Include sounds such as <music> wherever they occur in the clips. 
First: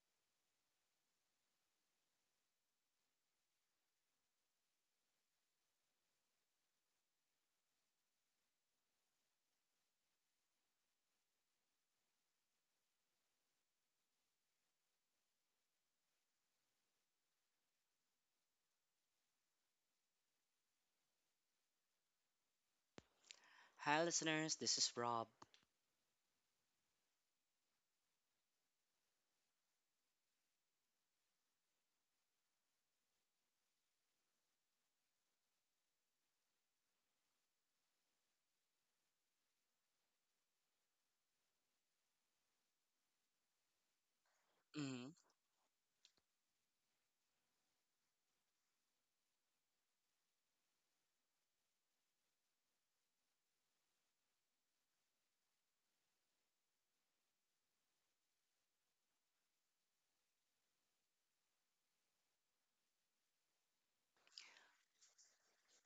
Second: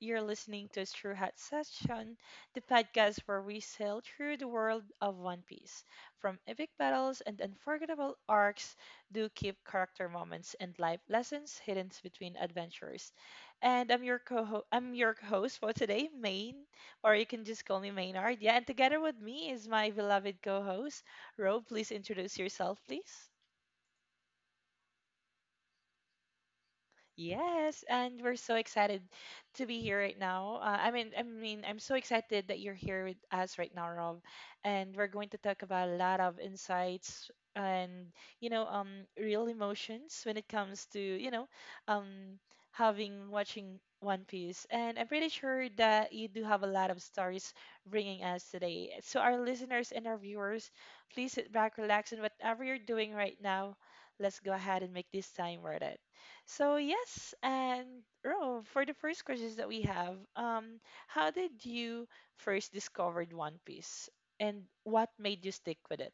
You're listening to True Hat Session, the podcast where we sail through the world of One Piece. From epic battles and unforgettable arcs, do keep character moments and life lessons hidden between adventures. And I'm your host for today, Main, or you can just call me Maynard. Yeah, and together with me is my beloved co-host, Ro. Please introduce yourself, please. Hi, listeners. This is Rob. Yes, and we're so excited to be here right now. I'm so excited that you're here with us right now, Rob. And we're going to talk about a lot of insights and you know, um, real emotions when it comes to um, having watching One Piece. And I'm pretty Mhm. sure that you do have a lot of stories bringing us today. So our listeners and our viewers, please sit back, relax, and whatever you're doing right now, let's go ahead and make this time worth it. So yes, and Ro, for the first questions that we have, how did you first discovered One Piece, and what made you stick with it?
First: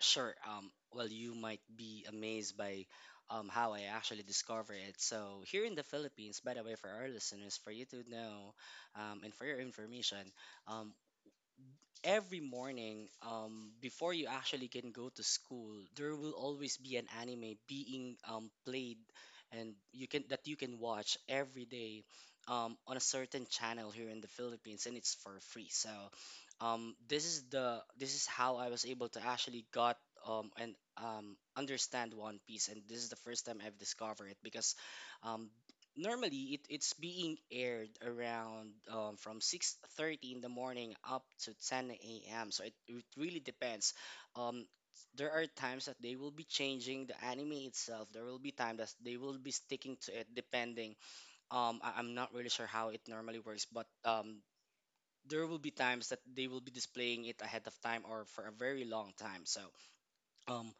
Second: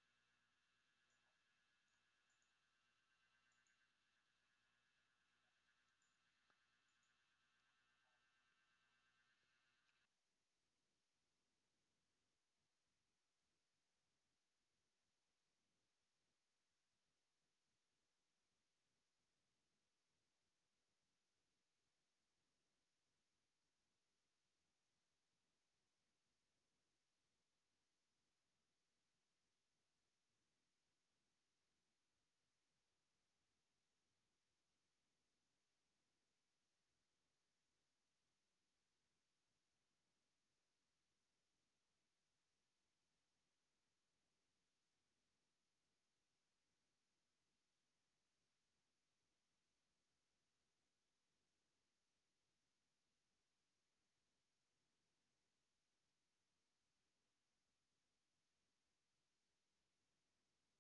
Sure. Well, you might be amazed by how I actually discovered it. So, here in the Philippines, by the way, for our listeners, for you to know and for your information, um, every morning, before you actually can go to school, there will always be an anime being played, and you can that you can watch every day on a certain channel here in the Philippines, and it's for free. So, this is how I was able to actually got and understand One Piece, and this is the first time I've discovered it because um, normally it's being aired around from 6:30 in the morning up to 10 a.m., so it really depends. um, there are times that they will be changing the anime itself. There will be time that they will be sticking to it, depending. I'm not really sure how it normally works, but there will be times that they will be displaying it ahead of time or for a very long time. So um,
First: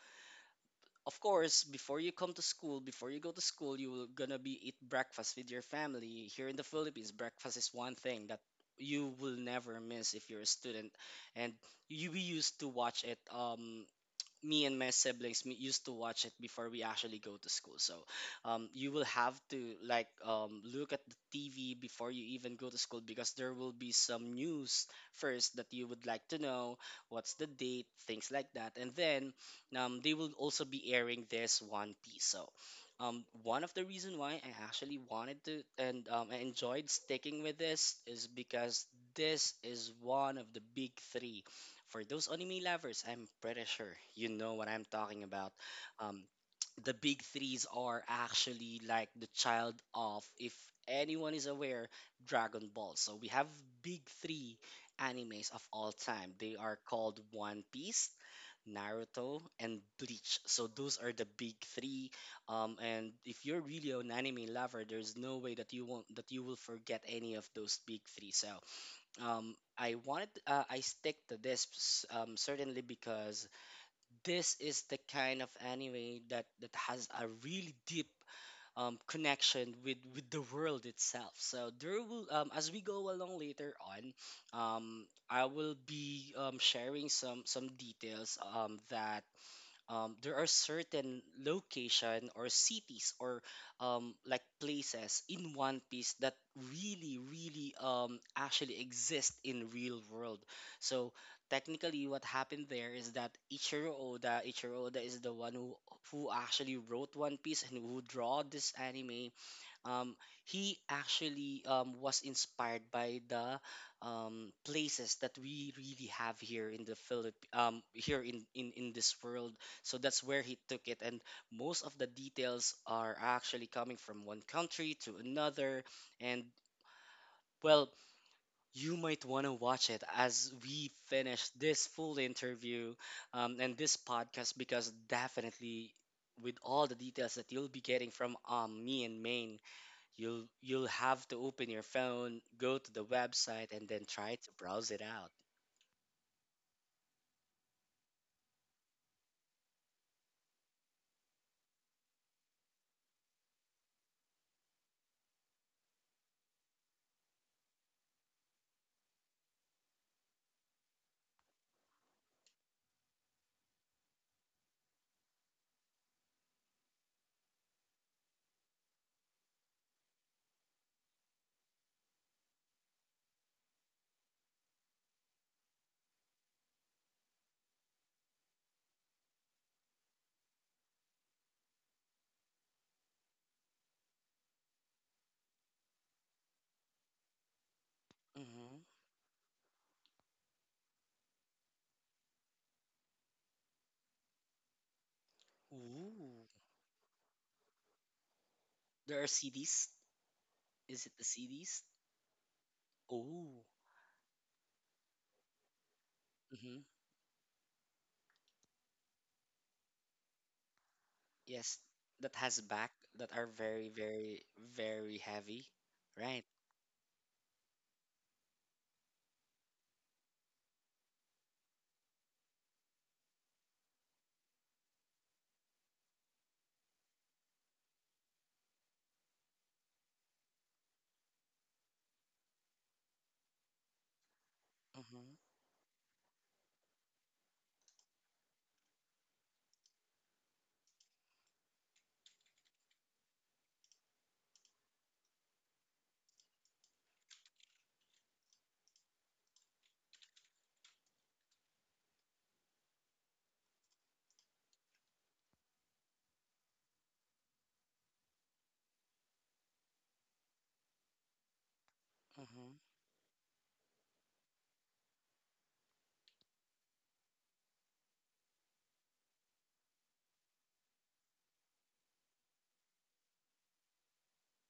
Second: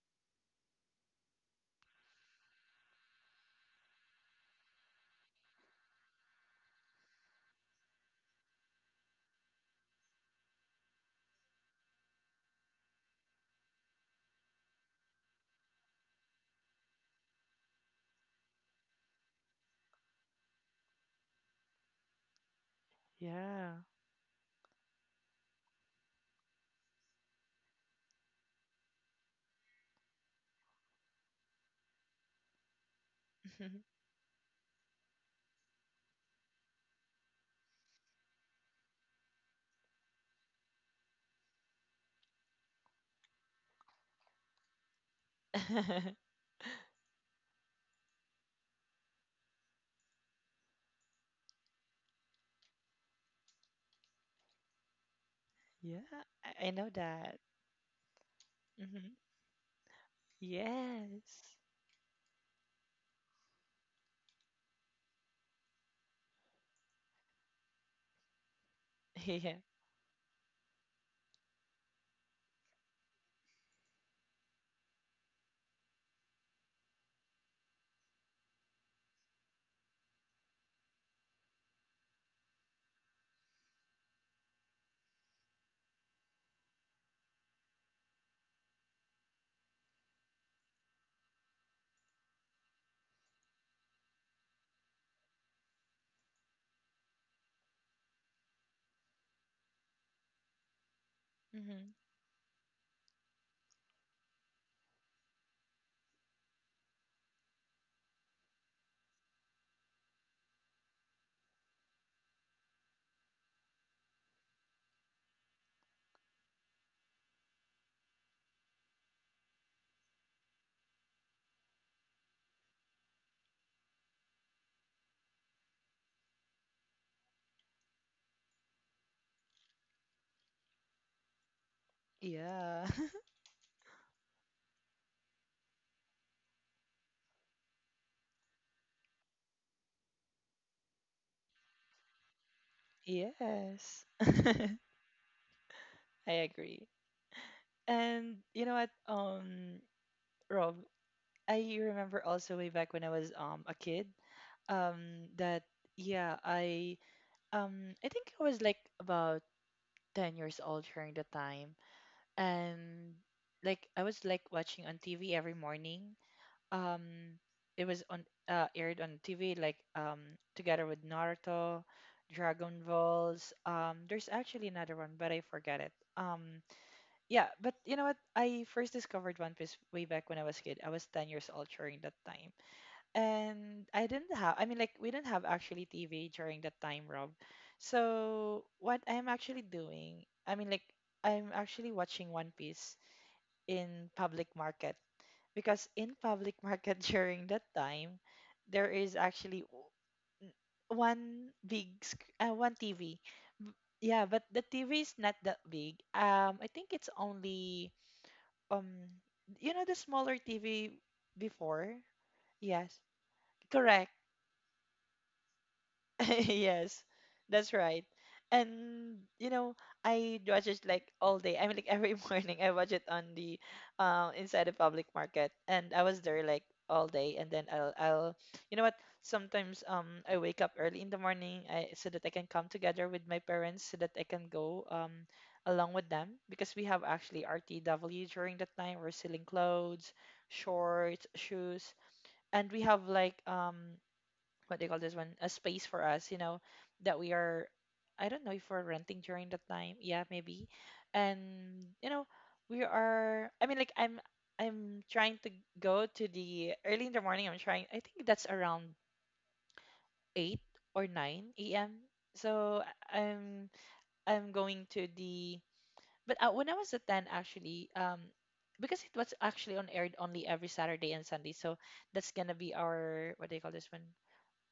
of course, before you go to school, you're gonna be eat breakfast with your family. Here in the Philippines, breakfast is one thing that you will never miss if you're a student, and you we used to watch it. Me and my siblings, used to watch it before we actually go to school. So, you will have to like look at the TV before you even go to school because there will Yeah. be some news first that you would like to know. What's the date? Things like that. And then they will also be airing this One Piece. So, one of Mhm. the reason why I actually wanted to, and I enjoyed sticking with this, is because this is one of the big three. For those anime lovers, I'm pretty sure you know what I'm talking about. Um, <laughs> the big threes are actually like the child of, if anyone is aware, Dragon Ball. So we have big three animes of all Yeah, time. They I are know called that. One Piece, Hmm. Naruto, and Bleach. So those are the Yes. big three. And if you're really an anime lover, there's no way that you won't that you will forget any of those big three. So <laughs> Yeah. I stick to this certainly because this is the kind of anime that has a really deep connection with the world itself. So there will as we go along later on, I will be sharing some details that there are certain location or cities or like places in One Piece that really, really actually exist in real world. So Hmm. technically, what happened there is that Ichiro Oda is the one who actually wrote One Piece and who draw this anime. um, he actually was inspired by the places that we really have here in the Philip here in this world. So that's where he took it, and most of the details are actually coming from one country to another. And well, you might want to watch it as we finish this full Yeah. interview <laughs> and this podcast because definitely. With all the details that you'll be getting from me and Maine, you'll have to open your phone, go to the website, and then Yes. try to browse it out. I agree. And you know what, Rob, I remember also way back when I was a kid, that yeah, I think I was like about 10 years old during the time and like I was like watching on TV every morning. Um it was on aired on TV like together with Naruto, Dragon Balls. There's actually another one but I forgot it. Yeah, but you know what? I first discovered One Piece way back when I was a kid. I was 10 years old during that time and I didn't have I mean like we didn't have actually TV during that time, Rob. So Hmm. what I'm actually doing, I'm actually watching One Piece in public market because in Ooh, public market <laughs> during that time there is there are actually CDs. Is it the CDs? One TV. Ooh. Yeah, but the TV is not that big. I Hmm, think it's only um you know the smaller TV yes, before? that has back Yes. that are very, Correct. very, very heavy, right? <laughs> Yes, that's right. And you know, I watch it like all day. I mean, like every <laughs> morning, I watch it on the inside the public market, and I was there like all day. And then I'll, you know what? Sometimes I wake up early in the morning, so that I can come together with my parents, so that I can go Hmm. along with them because we have actually RTW during that time. We're selling clothes, shorts, shoes, and we have like what do you call this one, a space for us, you know, that we are, I don't know if we're renting during that time, yeah, maybe. And you know, we are I mean like I'm trying to go to the early in the morning, I think that's around 8 or 9 a.m., Hmm. so I- i'm I'm going to the, but when I was at 10 actually, because it was actually on aired only every Saturday and Sunday, so that's gonna be our what do you call this one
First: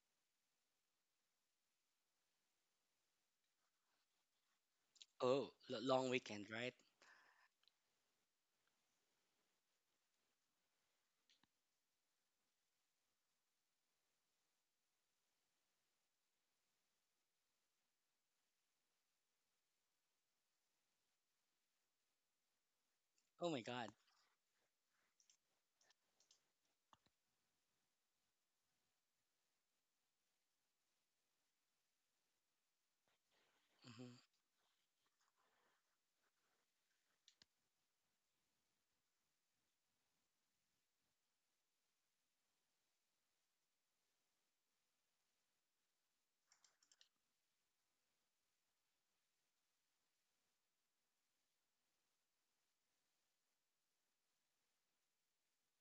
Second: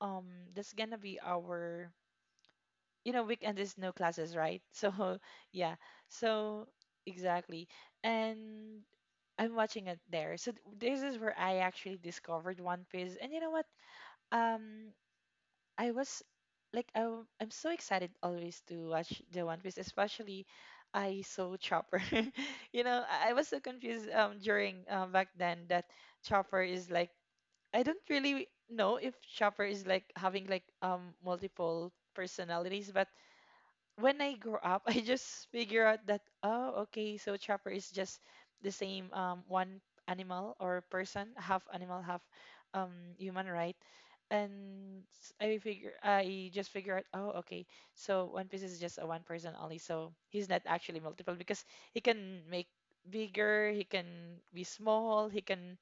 um that's gonna be our, you know, weekend is no classes, right? <laughs> So Oh, yeah, long weekend, so right? exactly, and I'm watching it there, so this is where I actually discovered One Piece. And you know what, um I was like I'm so excited always to watch the One Piece, especially I saw Chopper. <laughs> You know, I was Oh so my God. confused during back then that Chopper is like, I don't really know if Chopper is like having like multiple personalities. But Hmm. when I grow up, <laughs> I just figure out that, oh, okay, so Trapper is just the same one animal or person, half animal, half human, right? And I just figure out, oh, okay, so One Piece is just a one person only, so he's not actually multiple because he can make bigger, he can be small, he can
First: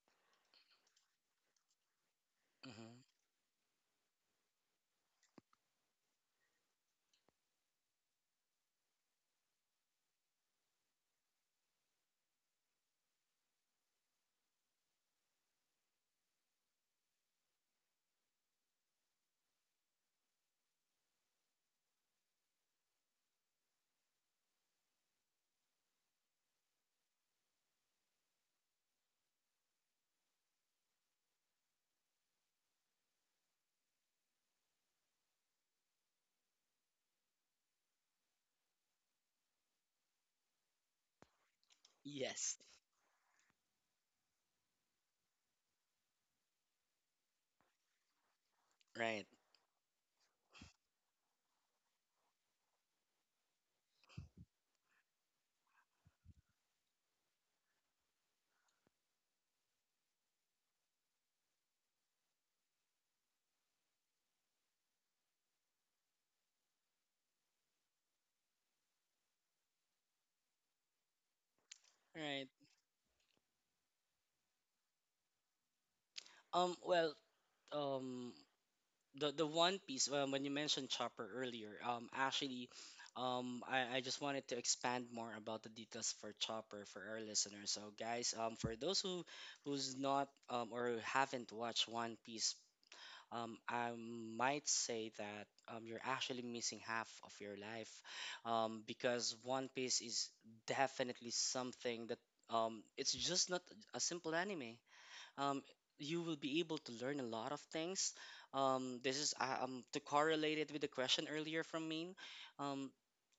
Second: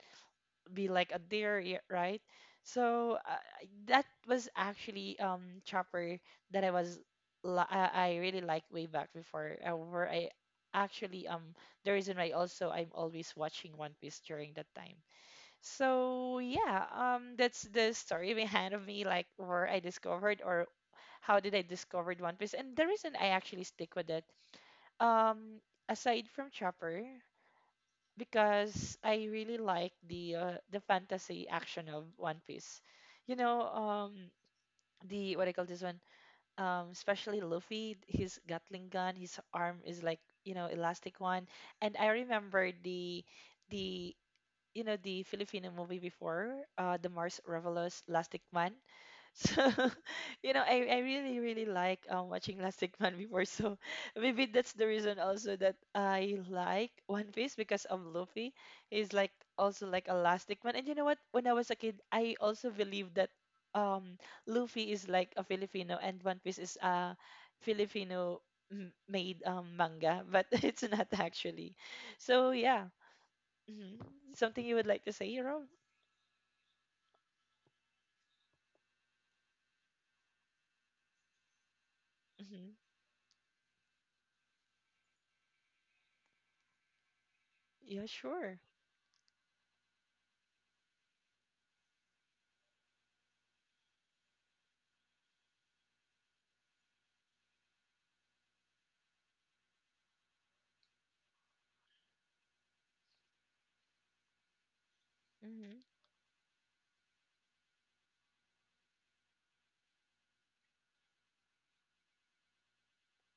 be like a deer, right? Hmm. So that was actually Chopper that I was I really liked way back before, where I actually the reason why also I'm always watching One Piece during that time. So yeah, that's the story <laughs> behind of me, like where I discovered or how did I discovered One Piece, and the reason I actually stick with it, um aside from Chopper, because I really like the fantasy action of One Piece. You know, the what I call this one, especially Luffy, his Gatling gun, his arm is like, you know, elastic one. And I Yes, remember the the you know, the Filipino movie before, the Mars Revelous Lastic Man. <laughs> right, So, you know, I really really like watching Lastic Man before. So maybe that's the reason also that I like One Piece, because of Luffy. He's like also like a Lastic Man. And you know what? When I was a kid, I also believed that um Luffy is like a Filipino and One Piece is a Filipino made manga, but <laughs> it's not actually. right. So yeah. Hmm. Something you would like to say, Rob? Well, um, the One Piece, when you mentioned Chopper earlier, Hmm. actually, I just wanted to expand more about the details for Chopper for our listeners. So Yeah, guys, sure. for those who's not or haven't watched One Piece, I might say that you're actually missing half of your life, because One Piece is definitely something that it's just not a simple anime. um, Hmm. you will be able to learn a lot of things. This is to correlate it with the question earlier from me. Um,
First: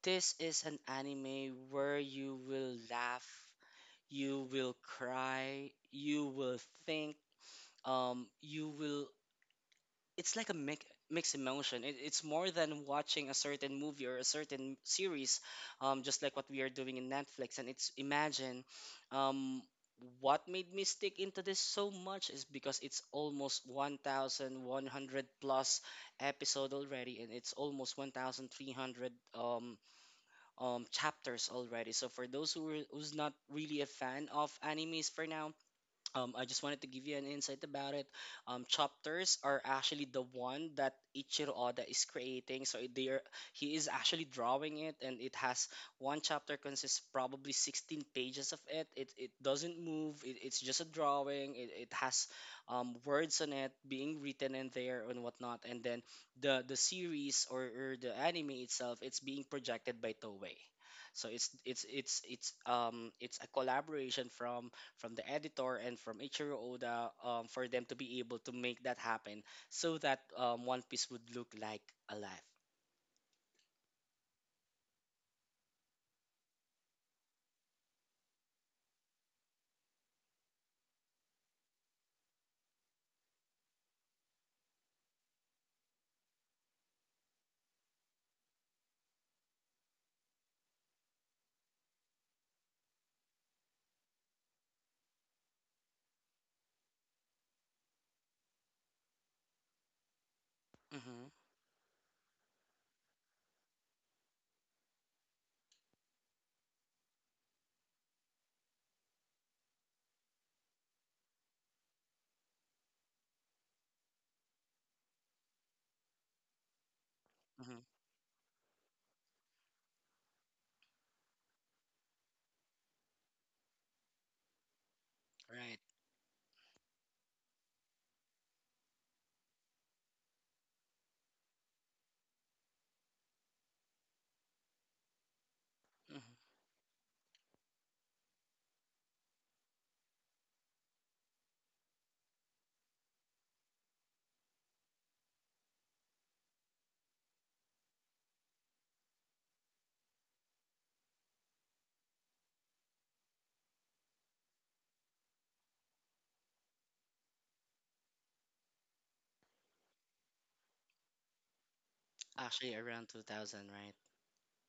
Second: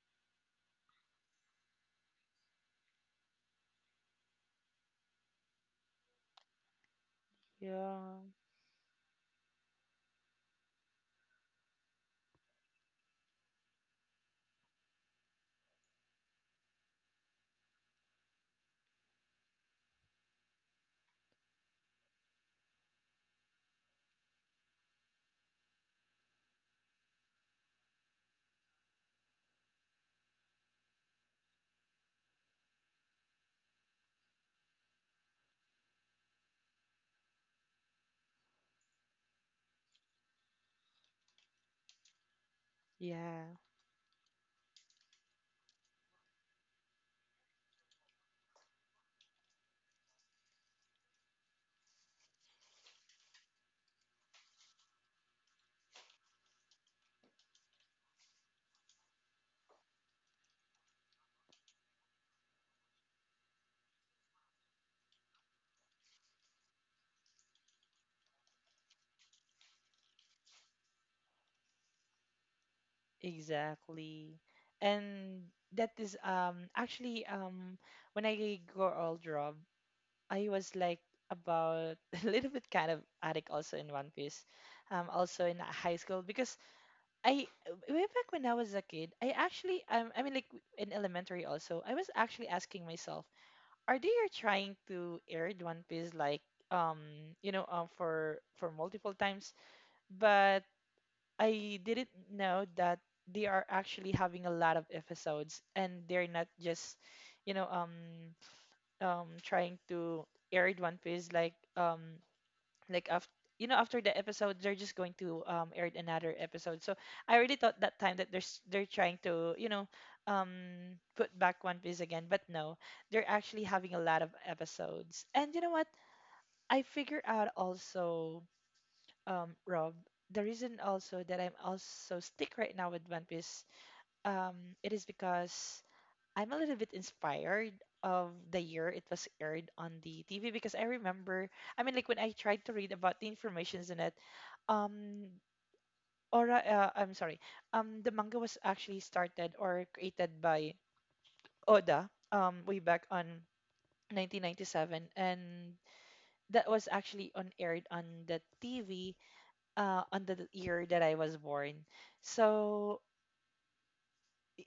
this is an anime where you will laugh, you will cry, you will think, Yeah, you will it's like a mixed emotion. It's more than watching a certain movie or a certain series, just like what we are doing in Netflix. And it's imagine, um, what made me stick into this so much is because it's almost 1,100 plus episode already, and it's almost 1,300 um, chapters already. So for those who's not really a fan of animes for now, I just wanted to give you an insight about it. Chapters are actually the one that Ichiro Oda is creating. So yeah, he is actually drawing it, and it has one chapter consists probably 16 pages of it. It doesn't move. It's just a drawing. It has words on it being written in there and whatnot. And then the series, or the anime itself, it's being projected by Toei. So it's a collaboration from the editor and from Ichiro Oda for them to be able to make that happen so that One Piece would look like alive. exactly. And that is actually when I grow old, Rob, I was like about <laughs> a little bit kind of addict also in One Piece, also in high school, because I way back when I was a kid, I actually, in elementary also, I was actually asking myself, are they are trying to air the One Piece, like um you know, for multiple times, but Mm-hmm, I didn't know that they are actually having a lot of episodes, and they're not just, you know, trying to air the One Piece like, like after, you know, after the episode they're just going to air another episode. So I already thought mm-hmm, that time that there's they're trying to, you know, um put back One Piece again, but no, they're actually having a lot of episodes. And you know right. what? I figure out also, Rob, the reason also that I'm also stick right now with One Piece, um it is because Mm-hmm. I'm a little bit inspired of the year it was aired on the TV, because I remember, I mean, like when I tried to read about the informations in it, um, I'm sorry, the manga was actually started or created by Oda, way back on 1997, and that was actually on aired on the TV, on the year that I was born. Actually, So around 2000, right?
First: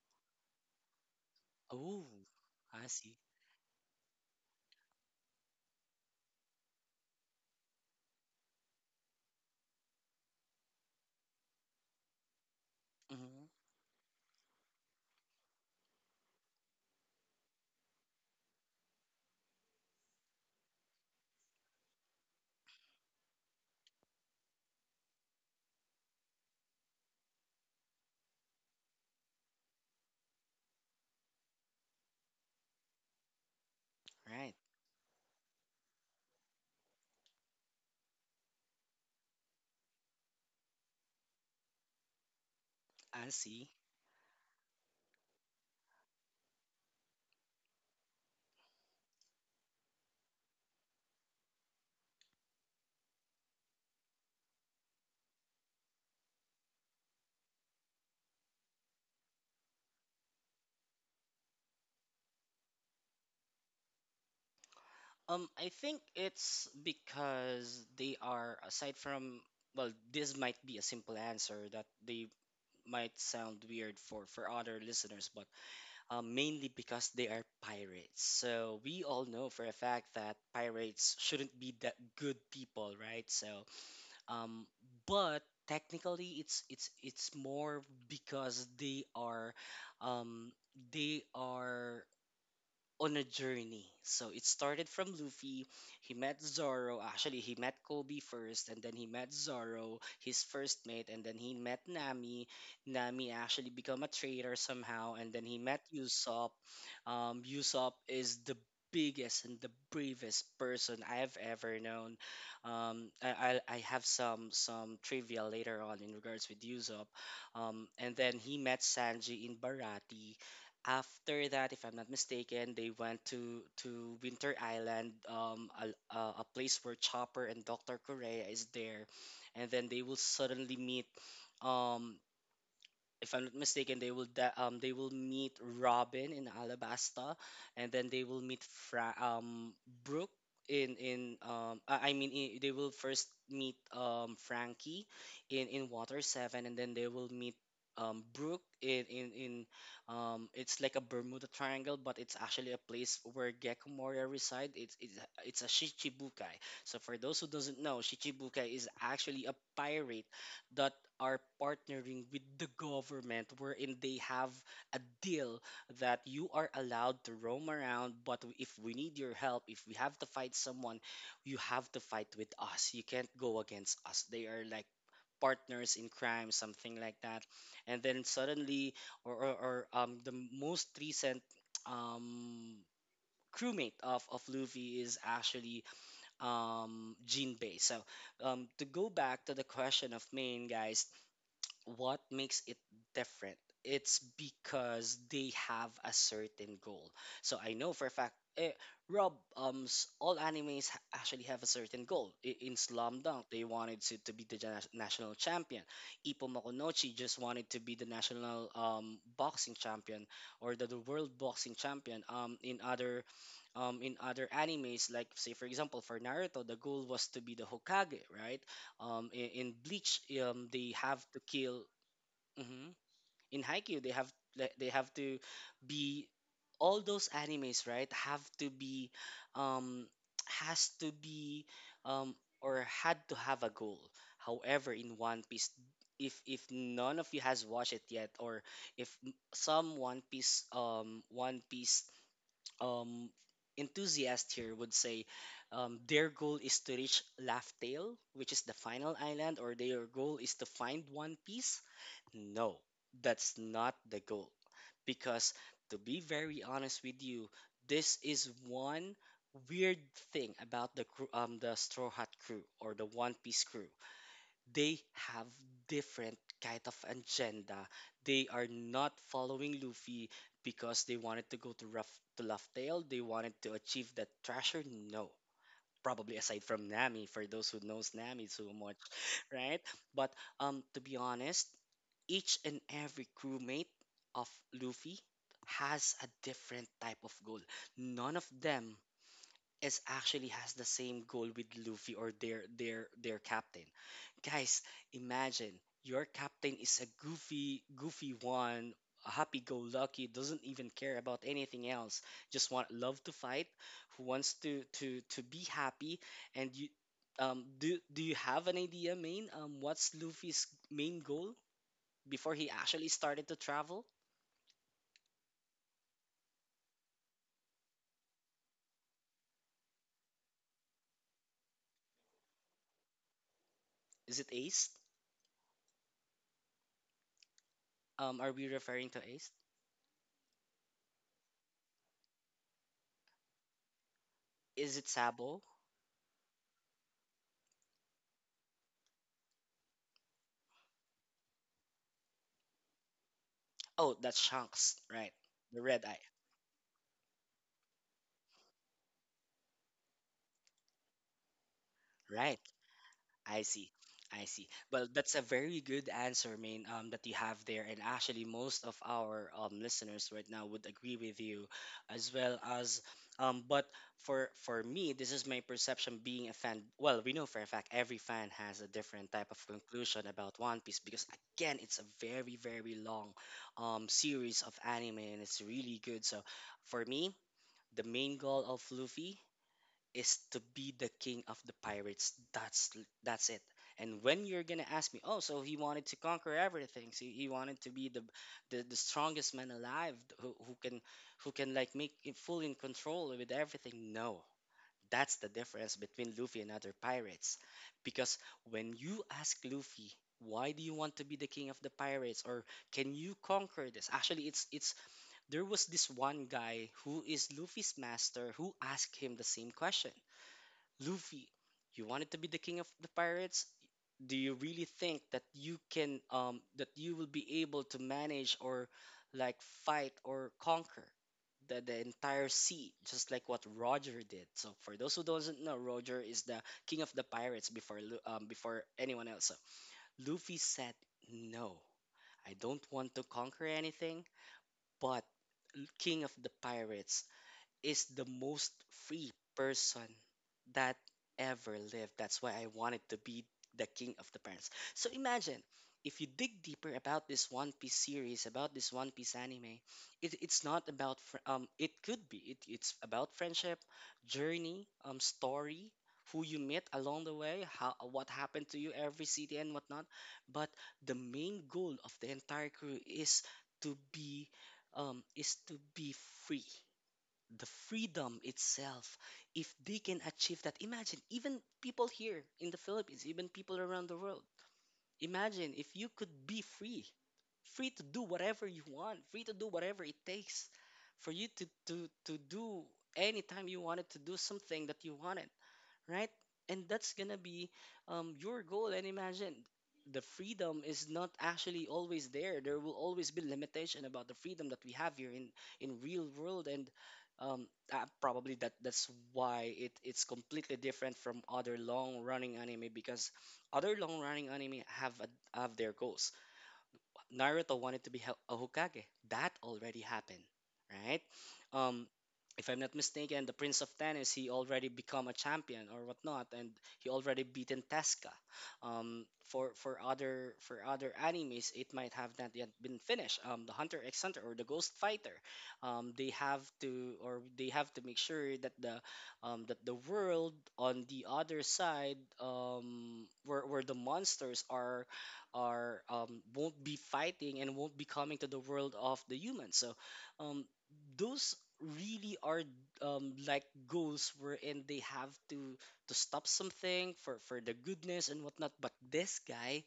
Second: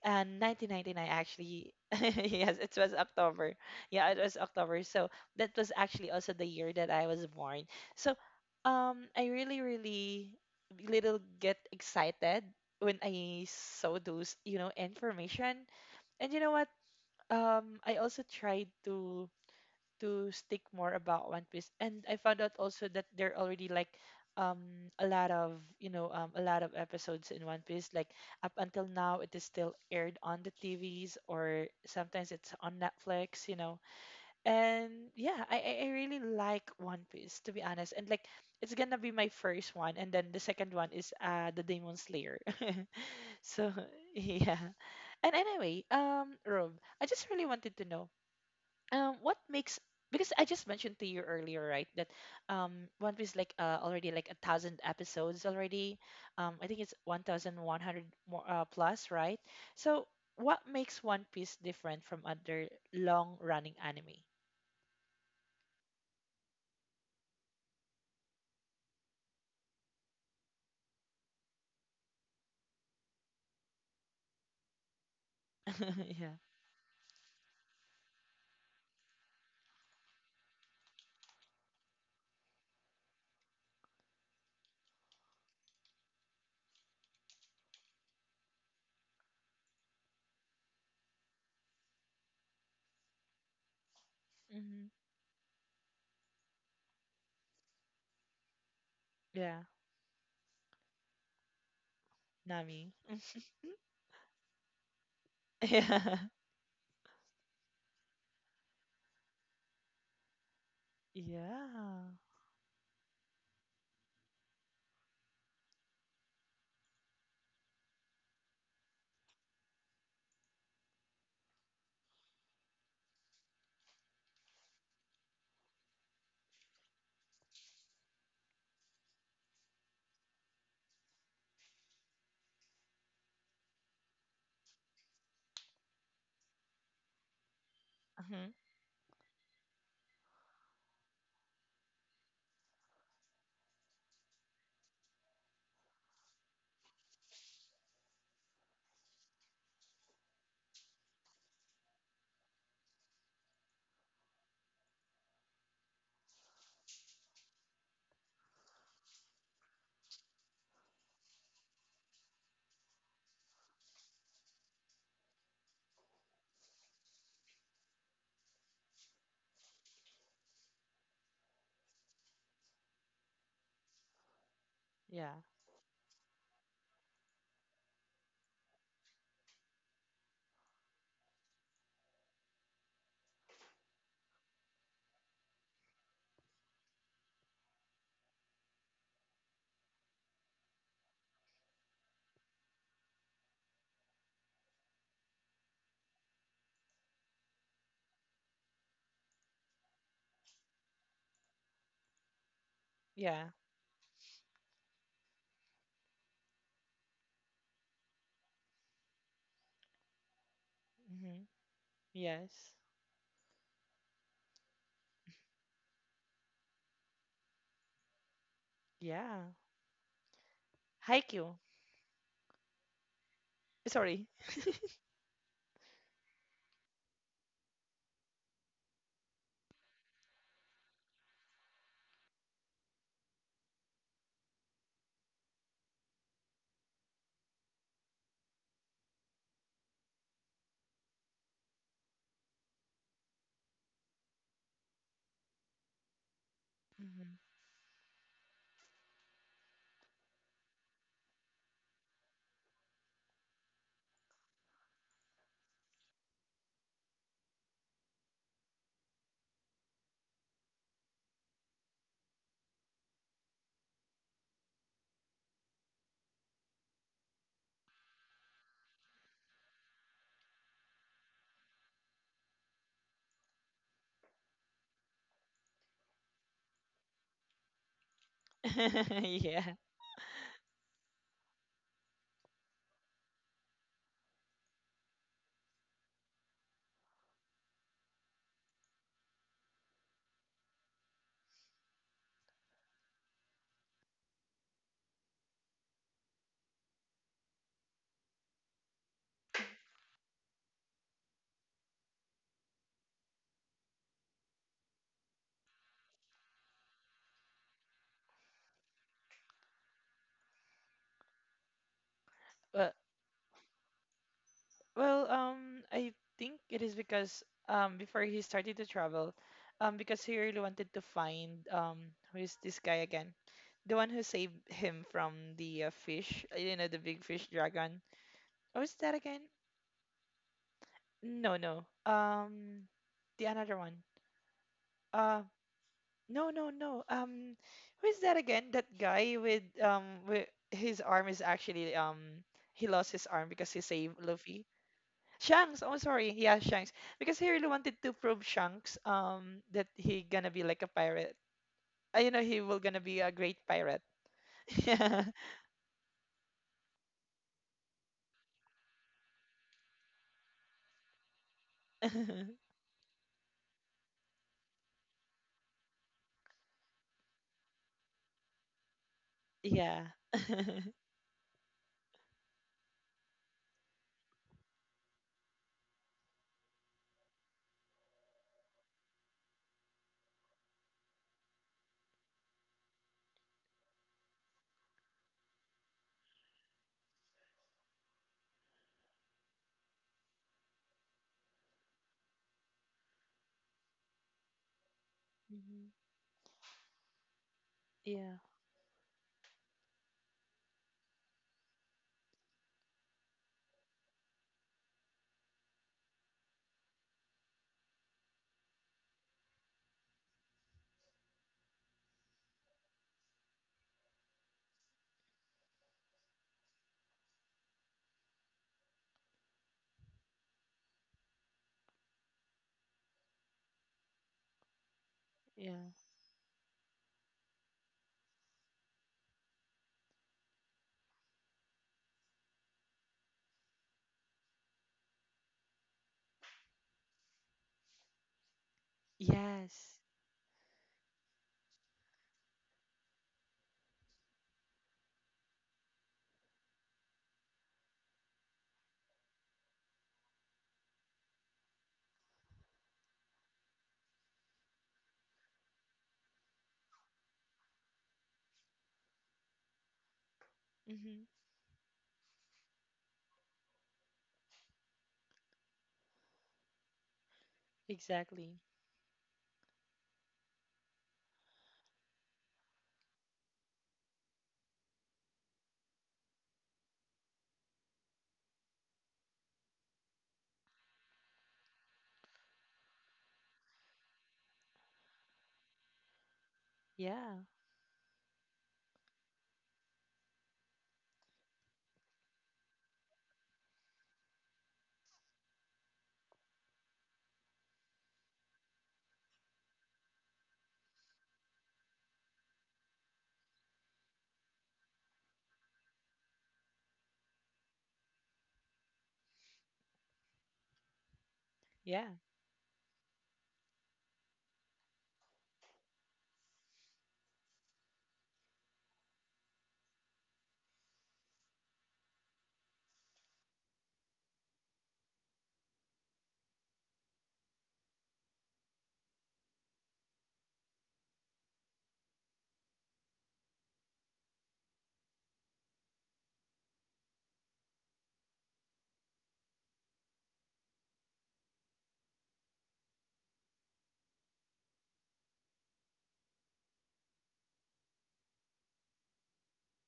and 1999 actually. <laughs> Oh, Yes, it I was see. October. Yeah, it was October. So that was actually also the year that I was born. So I really really little get excited when I Mm-hmm, saw those, you know, information. And you know what, I also tried to stick more about One Piece. And I found out also that there are already like um a lot of, you know, a lot of episodes in One Piece. Like up until now, it is still aired on the TVs or sometimes it's on Netflix, you know. right. And yeah, I really like One Piece, to be honest. And like it's gonna be my first one, and then the second one is the Demon Slayer. I <laughs> So see. <laughs> yeah. And anyway, Rob, I just really wanted to know, what makes because I just mentioned to you earlier, right, that One Piece like already like a thousand episodes already. I think it's 1,100 more plus, right? So what makes One Piece different from other long-running anime? I think it's because they are, aside from, well, this might be a simple answer that they might sound weird for other listeners, but <laughs> Yeah. mainly because they are pirates. So we all know for a fact that pirates shouldn't be that good people, right? So, um, but technically, it's more because um, they are on a journey. So it started Hmm. from Luffy. He met Zoro. Actually, he met Kobe first, and then he met Yeah. Zoro, his first mate, and then he met Nami. Nami. <laughs> Nami actually become a traitor somehow, and then he met Yeah. Usopp. Usopp is the biggest and the bravest person I have ever Yeah. known. I have some trivia later on in regards with Usopp. And then he met Sanji in Barati. After that, if I'm not mistaken, they went to Winter Island, a place where Chopper and Dr. Correa is there, and then they will suddenly meet, um, if I'm not mistaken, they will meet Robin in Alabasta, and then they will Hmm. meet Fra- um Brooke in I mean, they will first meet Frankie in Water Seven, and then they will meet Brooke in it's like a Bermuda Triangle, but it's actually a place where Gecko Moria reside. It's a Shichibukai. So for those who doesn't know, Shichibukai is actually a pirate that are partnering with the government wherein they have a deal that you are allowed to roam around, but if we need your help, if we have to fight someone, you have to fight with us. You can't go against us. They are like Yeah. partners in crime, something like that. And then suddenly, or the most recent um, crewmate of Luffy is actually Jinbei. So to go back to the question of Main, guys, what makes it different, it's because they have a certain goal. So I know for a fact, eh, Rob, all animes actually have a certain goal. In Slam Dunk Yeah. they wanted to be the national champion. Ipo Makunochi just wanted to be the national boxing champion, or the world Hmm. boxing champion. Yes. In other animes, like, say for example, for Naruto, the goal was to be the Hokage, right? Yeah. in Bleach they have to Haikyuu. kill. Hmm in Haikyuu they have, Sorry. like, they have to be all those animes, right, have to be, um has to be, um or had to have a goal. However, in One Piece, if none of you has watched it yet, or if some One Piece um, enthusiast here would say, their goal is to reach Hmm. Laugh-Tale, which is the final island, or their goal is to find One Piece. No, that's not the goal. Because to be very honest with you, this is one weird thing about the crew, the Straw Hat crew or the One Piece crew, they have different kind of agenda. They are not following Luffy because they wanted to go to rough to Laugh Tale. They wanted to achieve that treasure. No, probably aside from Nami, for those who knows Nami so much, <laughs> Yeah. right? But to be honest, each and every crewmate of Luffy has a different type of goal. None of them is actually has the same goal with Luffy or their captain. Guys, imagine your captain is a goofy one, a happy go lucky, doesn't even care about anything else. Just want love to fight, who wants to be happy and you do do you have an idea, Main? What's Luffy's main goal before he Well, actually started to travel? Well, I think it is because before he started to travel, because he really wanted to find who is this guy again, the one who Is it saved Ace? him from the you know, the big fish dragon. Are we Oh, is referring that to again? Ace? No, no. The another one. Is it Uh, Sabo? no, no, no. Who is that again? That guy with his arm is actually he lost his arm because he Oh, saved that's Luffy. Shanks, right? Shanks. The Oh, red eye, sorry. Yeah, Shanks. Because he really wanted to prove Shanks that he gonna be like a pirate. You know, he right? will gonna be a great I see, pirate. I see. <laughs> Well, Yeah. that's a very good answer, Main, that you have there, and actually, most of our listeners right now would agree with you, as well <laughs> as. But For for me, this is my perception being a fan. Well, we know for a fact every fan has a different type of Yeah. conclusion <laughs> about One Piece because again, it's a very long, series of anime, and it's really good. So, for me, the main goal of Luffy is to be the king of the pirates. That's it. And when you're gonna ask me, oh, so he wanted to conquer everything. So he wanted to be the strongest man alive, who can who can like make it full in control with everything. No, that's the Mhm. difference between Luffy and other pirates, Yeah. because when you ask Luffy. Why do you want to be the king of the pirates, or can you conquer this? Actually, it's there was this one guy who is Luffy's master who asked him the same question. Luffy, you wanted to be the king of the pirates. Do you really think that you can that you will be able to manage or like fight or conquer the entire sea, just like what Roger did? So for those who doesn't know, Yeah. Roger is the king of the pirates before before anyone else. So Luffy said, "No, I don't want to conquer anything, but king of the pirates is the most free Yes. person that ever lived. That's why I wanted to be the king of the parents. So imagine if you dig deeper about this One Piece series, about this One Piece anime, it's not about It could be it's about friendship, journey, story, who you met along the way, how what happened to you every city and whatnot. But the Hmm. main goal of the entire crew is to be um is to be free, the freedom Exactly. itself. If they can achieve that, imagine, even people here in the Philippines, even people around the world, imagine if you could be free, free to do whatever you want, free to do whatever it takes for you to do anytime you wanted to do something that you wanted, right? And that's gonna Yeah. be your goal. And imagine the freedom is not actually always there. There will always be limitation about the freedom that we have here in real world. And um, probably that's why it's completely different from other long running anime because other long running anime have have their goals. Naruto wanted to be a Hokage. That already happened, right? Yeah. Um, if I'm not mistaken, the Prince of Tennis he already become a champion or whatnot, and he already beaten Tesca. For other animes, it might have not yet been finished. The Hunter X Hunter or the Ghost Fighter, they have to or they have to make sure that the world on the other side where the monsters are won't be fighting and won't be coming to the world of the humans. So um, those really are like goals wherein they have to stop something for the goodness and whatnot. But this guy,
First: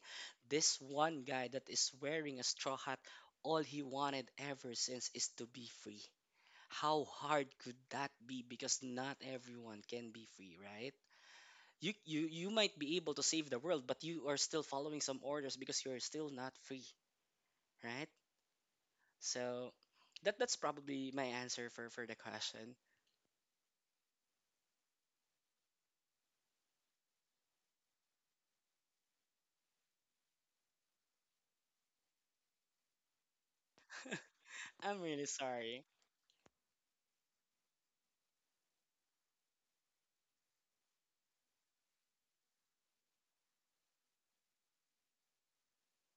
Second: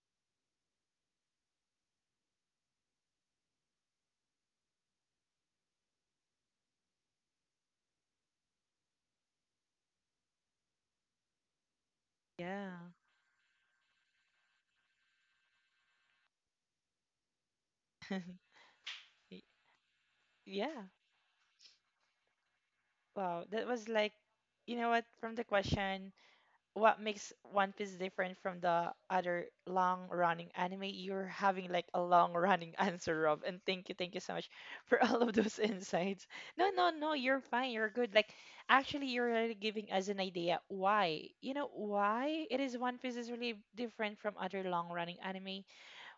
this one guy that is wearing a straw hat, all he wanted ever since is to be free. How hard could that be? Because not everyone can be free, right? You Yeah. might be able to save the world but you are still following some orders because you're still not free, right? Y- So that's Yeah. probably my answer for the question. Wow. That was like, you know what? From the question, what makes One Piece different from the other long running anime? You're having like a long running <laughs> answer, Rob. And thank you so much <laughs> <laughs> for I'm all really of those sorry. insights. No, no, no, you're fine. You're good. Like, actually, you're really giving us an idea why, you know, why it is One Piece is really different from other long running anime.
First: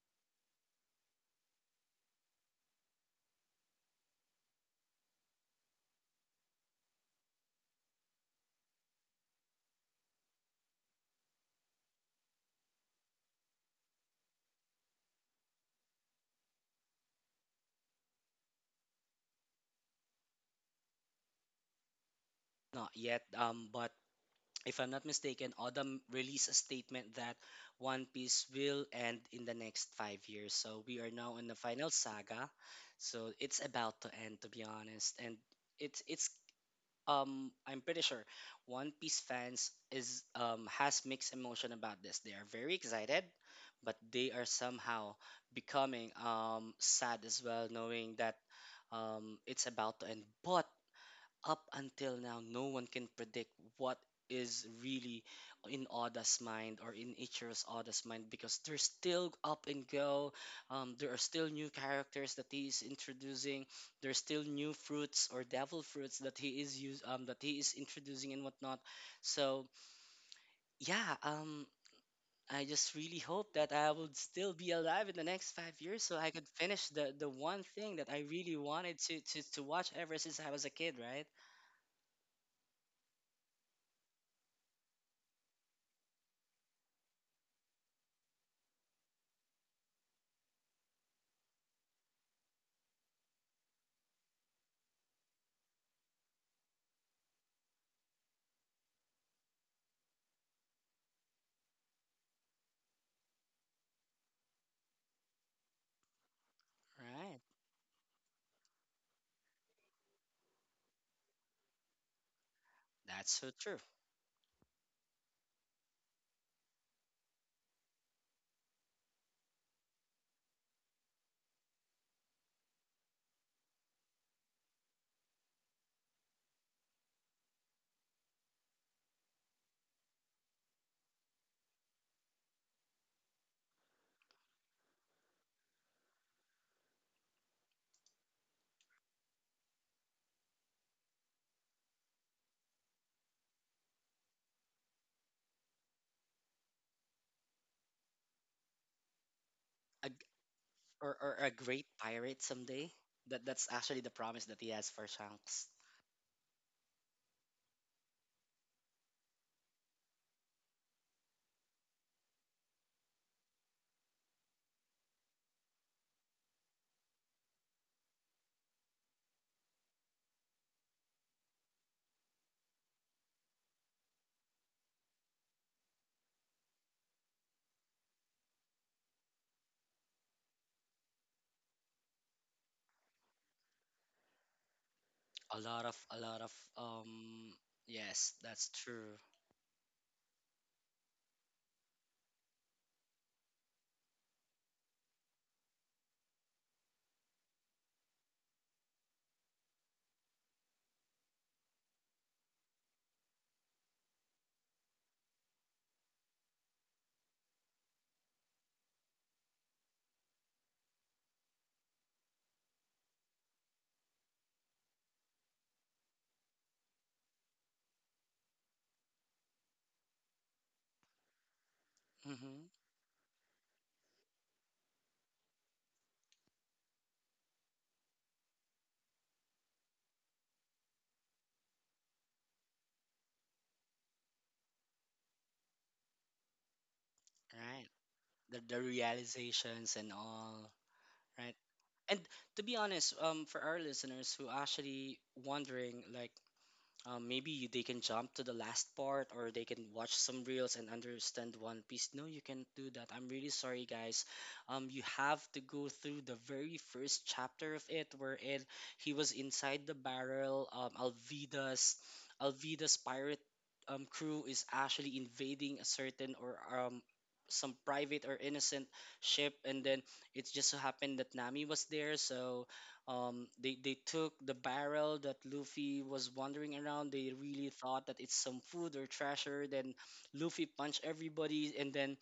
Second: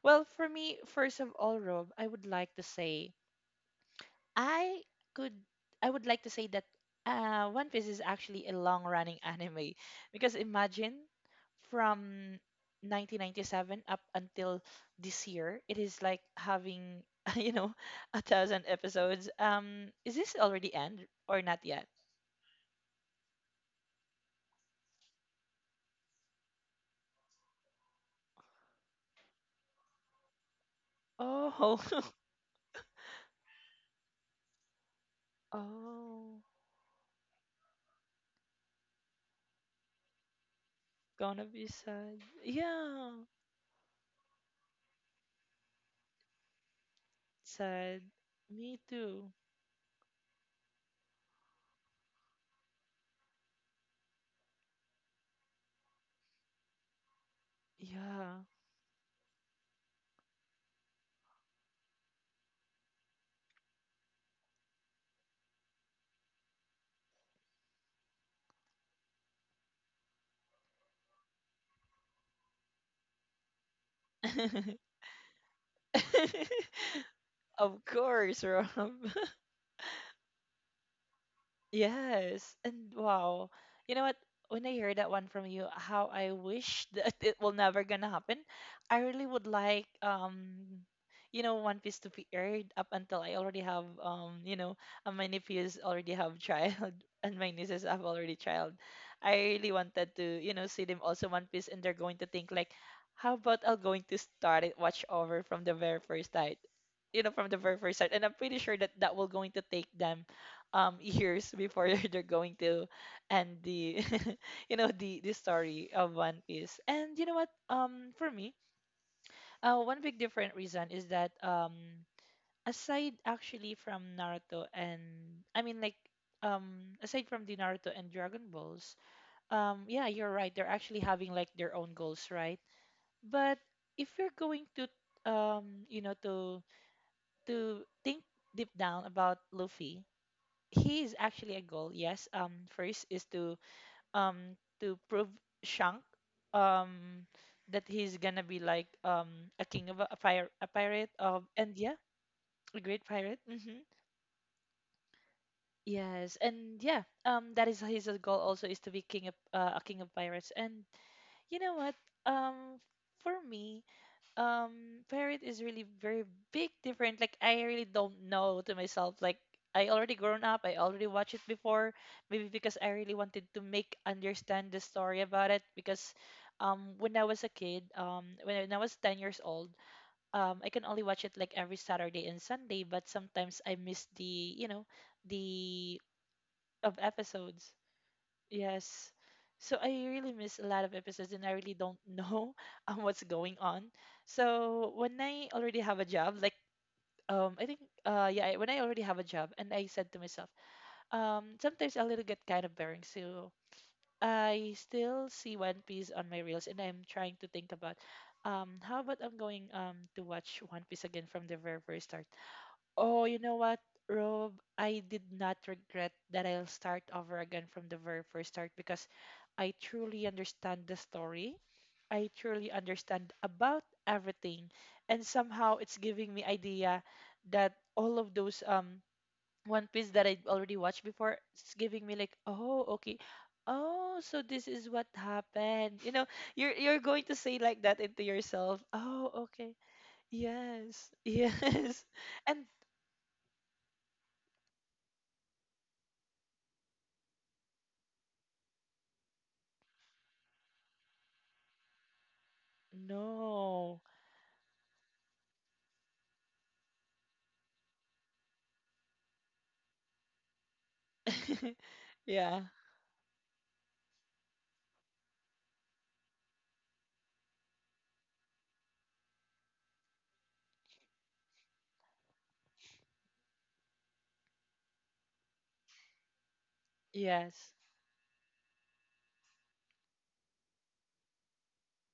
Well, for me, first of all, Rob, I would like to say I could I would like to say that One Piece is actually a long-running <laughs> anime because imagine from 1997 up until this year, it is like having <laughs> you know a thousand episodes. Is this already end or not yet? Not yet, but if I'm not mistaken, autumn released a statement that One Piece will end in the next 5 years, so we are now in the Oh, final saga. So it's about to end, to be honest. And <laughs> it's oh, I'm pretty sure One Piece fans is has mixed gonna be emotion about this. sad. They are very Yeah, excited, but they are somehow becoming sad as well, sad. knowing that Me too. It's about to end. But up until now, no one can predict what is really in Oda's mind or in Ichiro's Oda's mind Yeah. because they're still up and go. There are still new characters that he is introducing. There's still new fruits or devil fruits that he is use that he is introducing and whatnot. So yeah, I just really hope that I would still be <laughs> alive in the next 5 years so I could finish the one Of thing that I course, really Rob. wanted to watch ever since I was a kid. Right. Yes. And wow. You know what? When I hear that one from you, how I wish that <laughs> it will never gonna happen. I really would like you know One Piece to be aired up until I already have you know my nephews already have child <laughs> and my nieces have already child. I really wanted to you know see them also One Piece, and they're going to think like how about I will going to start it watch over from the very first time, you know, Right. from the very first start. And I'm pretty sure that that will going to take them years before <laughs> they're going to That's so end true. the <laughs> you know the story of One Piece. And you know what? For me, one big different reason is that aside actually from Naruto and I mean like aside from the Naruto and Dragon Balls, yeah, you're right. They're actually having like their own goals, right? But if you're going to you know to think deep down about Luffy, he is actually a goal. Yes. First is to prove Shank um that he's gonna be like a king of a, A, g- a fire a pirate or of a and great yeah pirate a someday. great pirate. That's Mm-hmm. actually the promise that he has for Shanks. Yes, and yeah, that is his goal also is to be king of a king of pirates. And you know what? Um, for me, um parent is really very big different like I really don't know to myself like I already grown up, I already watched it before. Maybe because I really wanted to make understand the story about it because when I was a kid when I was 10 years old, I can only watch it like every Saturday and Sunday, but sometimes I miss the you know the A lot of of um episodes. yes, that's Yes. true. So I really miss a lot of episodes and I really don't know <laughs> what's going on. So when I already have a job, like I think yeah, when I already have a job and I said to myself, sometimes a little get kind of boring. So I still see One Piece on my reels and I'm trying to think about how about I'm going to watch One Piece again from the very start. Oh, you know what, Rob? I did not regret that I'll start over again from the very first start because I truly understand the story. I truly Mm-hmm. understand about everything. And somehow it's giving me idea that all of those One Piece that I already watched before, it's giving me like, oh, okay. Oh, so this is what happened. You know, you're going to say like Right. that into yourself. The Oh, okay. realizations and all, Yes. <laughs> right? Yes. And to And be honest, for our listeners who actually wondering like um, maybe they can jump to the last part or they can watch some reels and understand One Piece. No, you can't do that. I'm really sorry, no. guys. You have to go through the very first chapter of it, wherein he was inside the barrel. Um, <laughs> Yeah. Alvida's pirate crew is actually invading a certain or some private or innocent ship, and then it just so happened that Nami was there, so they took the barrel that Luffy was wandering around. They really Yes. thought that it's some food or treasure. Then Luffy punched everybody, and then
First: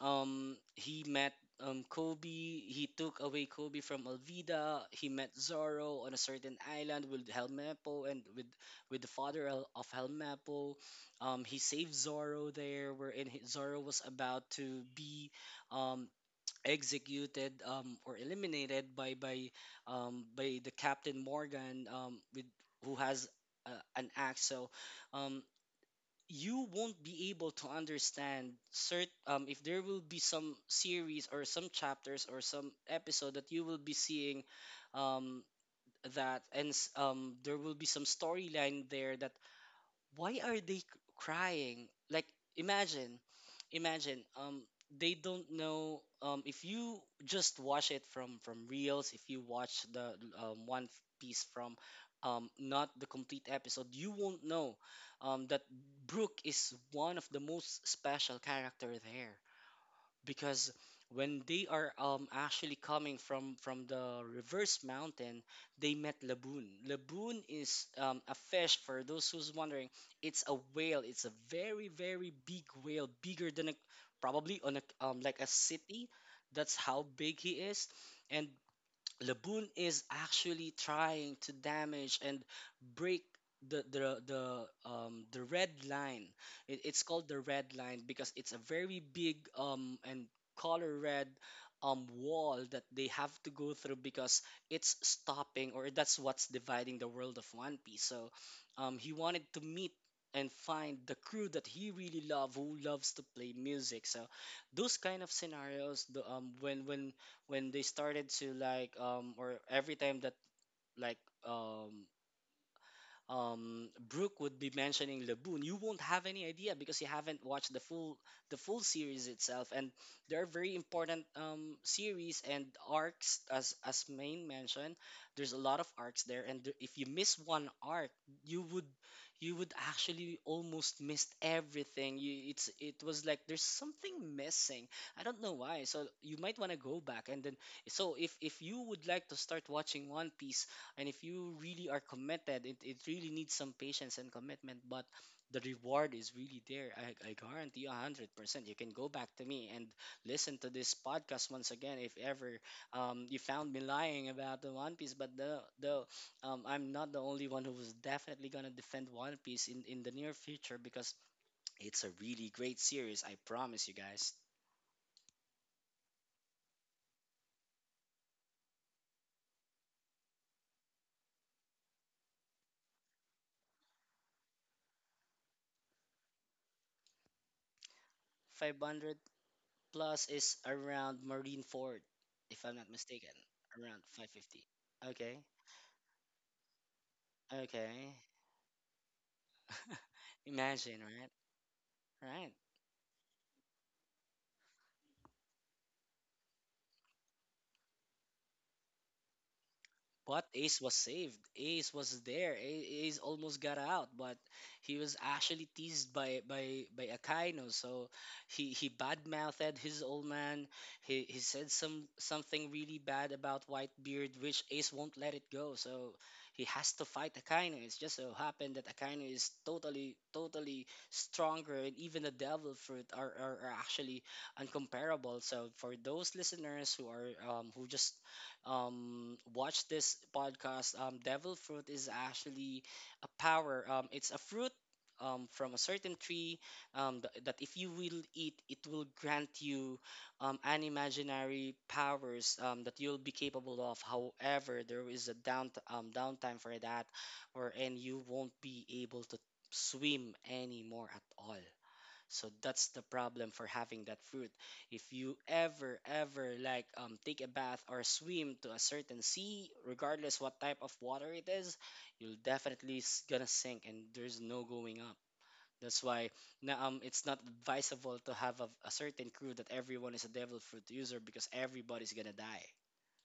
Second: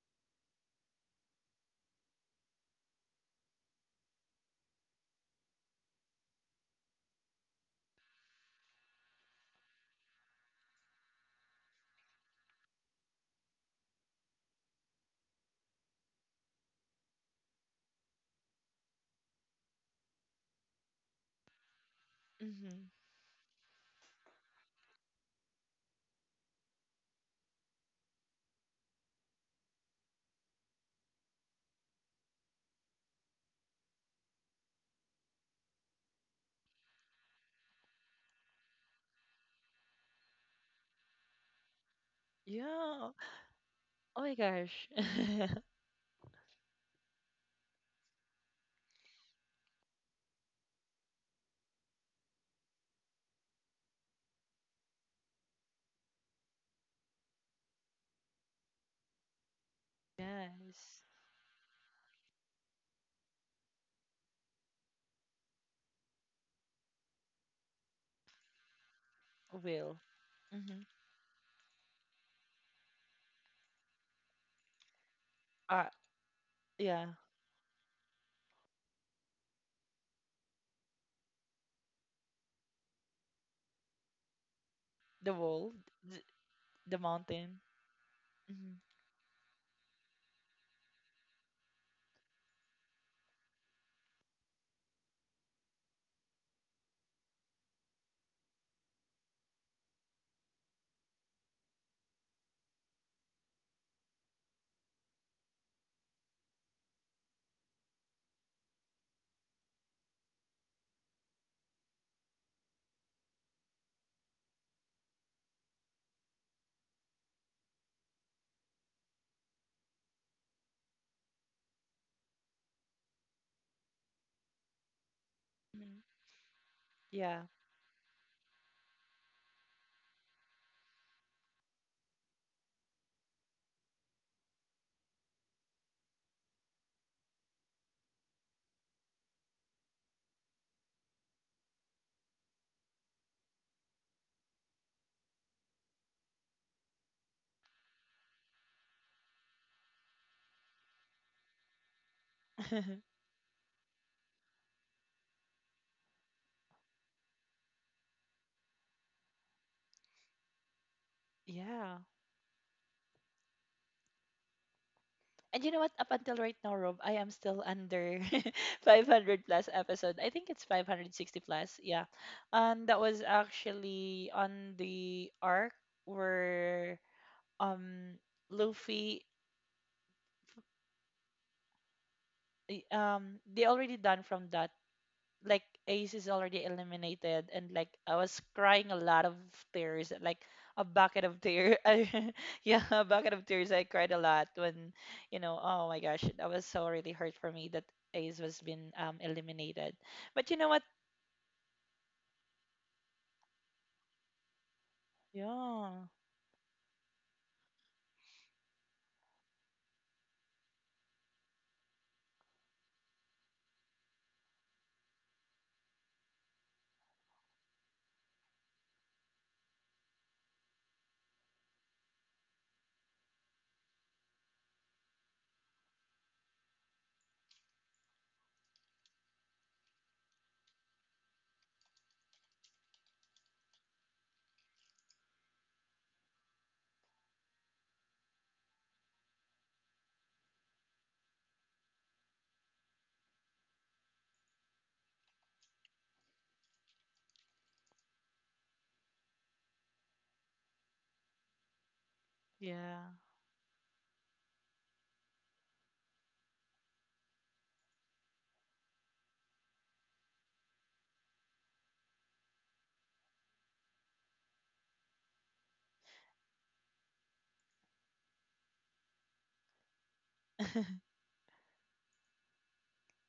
he met Kobe. He took away Kobe from Alvida. He met Zoro on a certain island with Helmeppo and with the father of Helmeppo. He saved Zoro there, wherein Zoro was about to be um executed, or eliminated by the Captain Morgan, with Hmm. who has uh, an axe. So um, you won't be able to understand cert if there will be some series or some chapters or some episode that you will be seeing um, that and there will be some storyline there that why are they crying, like Yeah. imagine, imagine, Oh my gosh. they don't <laughs> know if you just watch it from reels, if you watch the piece from not the complete episode, you won't know that Brooke is one of the most special character there because Yes. when they are actually coming from the reverse mountain, they met Laboon. Laboon is, a fish for those who's wondering, Will. it's a Mm-hmm. whale, it's a very big whale, bigger than a probably on a like a Uh, city. That's yeah. how big he is. And Laboon is actually trying to damage and break The the red wall, the, line. The It's called the mountain. red line because it's a Hmm. very big and color red wall that they have to go through because it's stopping or that's what's dividing the world of One Piece. So he wanted to meet and find the crew that he really love who loves to play music. So those kind of scenarios, the when they started to like or every time that like um Brooke would be mentioning Laboon, you won't have any idea because you haven't watched the full series itself. And there are very important series and arcs, as Main mentioned. There's a lot of Hmm. arcs there, and there, if you miss Yeah. one arc, you would you would actually almost missed everything. You it's it was like there's something missing. I don't know why. So you might want to go back and then so if you would like to start watching One Piece and if you really are committed, it really needs some patience and commitment, but the reward is really there. I guarantee you 100%. You can go back to me and listen to this podcast once again if ever <laughs> you found me lying about the One Piece. But the I'm not the only one who was definitely going to defend One Piece in the near future because Yeah. it's a really great series. I promise you guys. And you know what? Up until right now, Rob, I am still under <laughs> 500 plus episode. I think it's 560 plus. Yeah. And that was actually on the arc where um 500 Luffy plus is around Marine Ford, if I'm not mistaken, they already around done from that. 550. Okay. Like Ace is already eliminated and like I Okay. was crying a lot of tears, <laughs> like a Imagine, bucket right? of tears. <laughs> I, Right. yeah, a bucket of tears. I cried a lot when, you know, oh my gosh, that was so really hurt for me that Ace was been eliminated. But you But know what? Ace was saved. Ace was there. Ace almost got out, but he was actually Yeah. teased by Akaino. So he badmouthed his old man. He said something really bad about Whitebeard, which Ace won't let it go. So he has to fight Akaino. It's just so happened that Akaino is totally stronger, and even the Devil Fruit are actually uncomparable. So for those listeners who just watch this podcast. Devil fruit is actually a power. It's a fruit from a certain tree that if you will eat, it will grant you unimaginary powers that you'll be capable of. However, there is a downtime for that, wherein you won't be able to swim anymore at all. So that's the Yeah. problem for having that fruit. If you ever, ever like take a bath or swim to a certain sea, regardless what type of water it is, you'll definitely gonna sink and there's no going up. That's why now it's not advisable to have a certain crew that everyone is a devil fruit user because everybody's gonna die,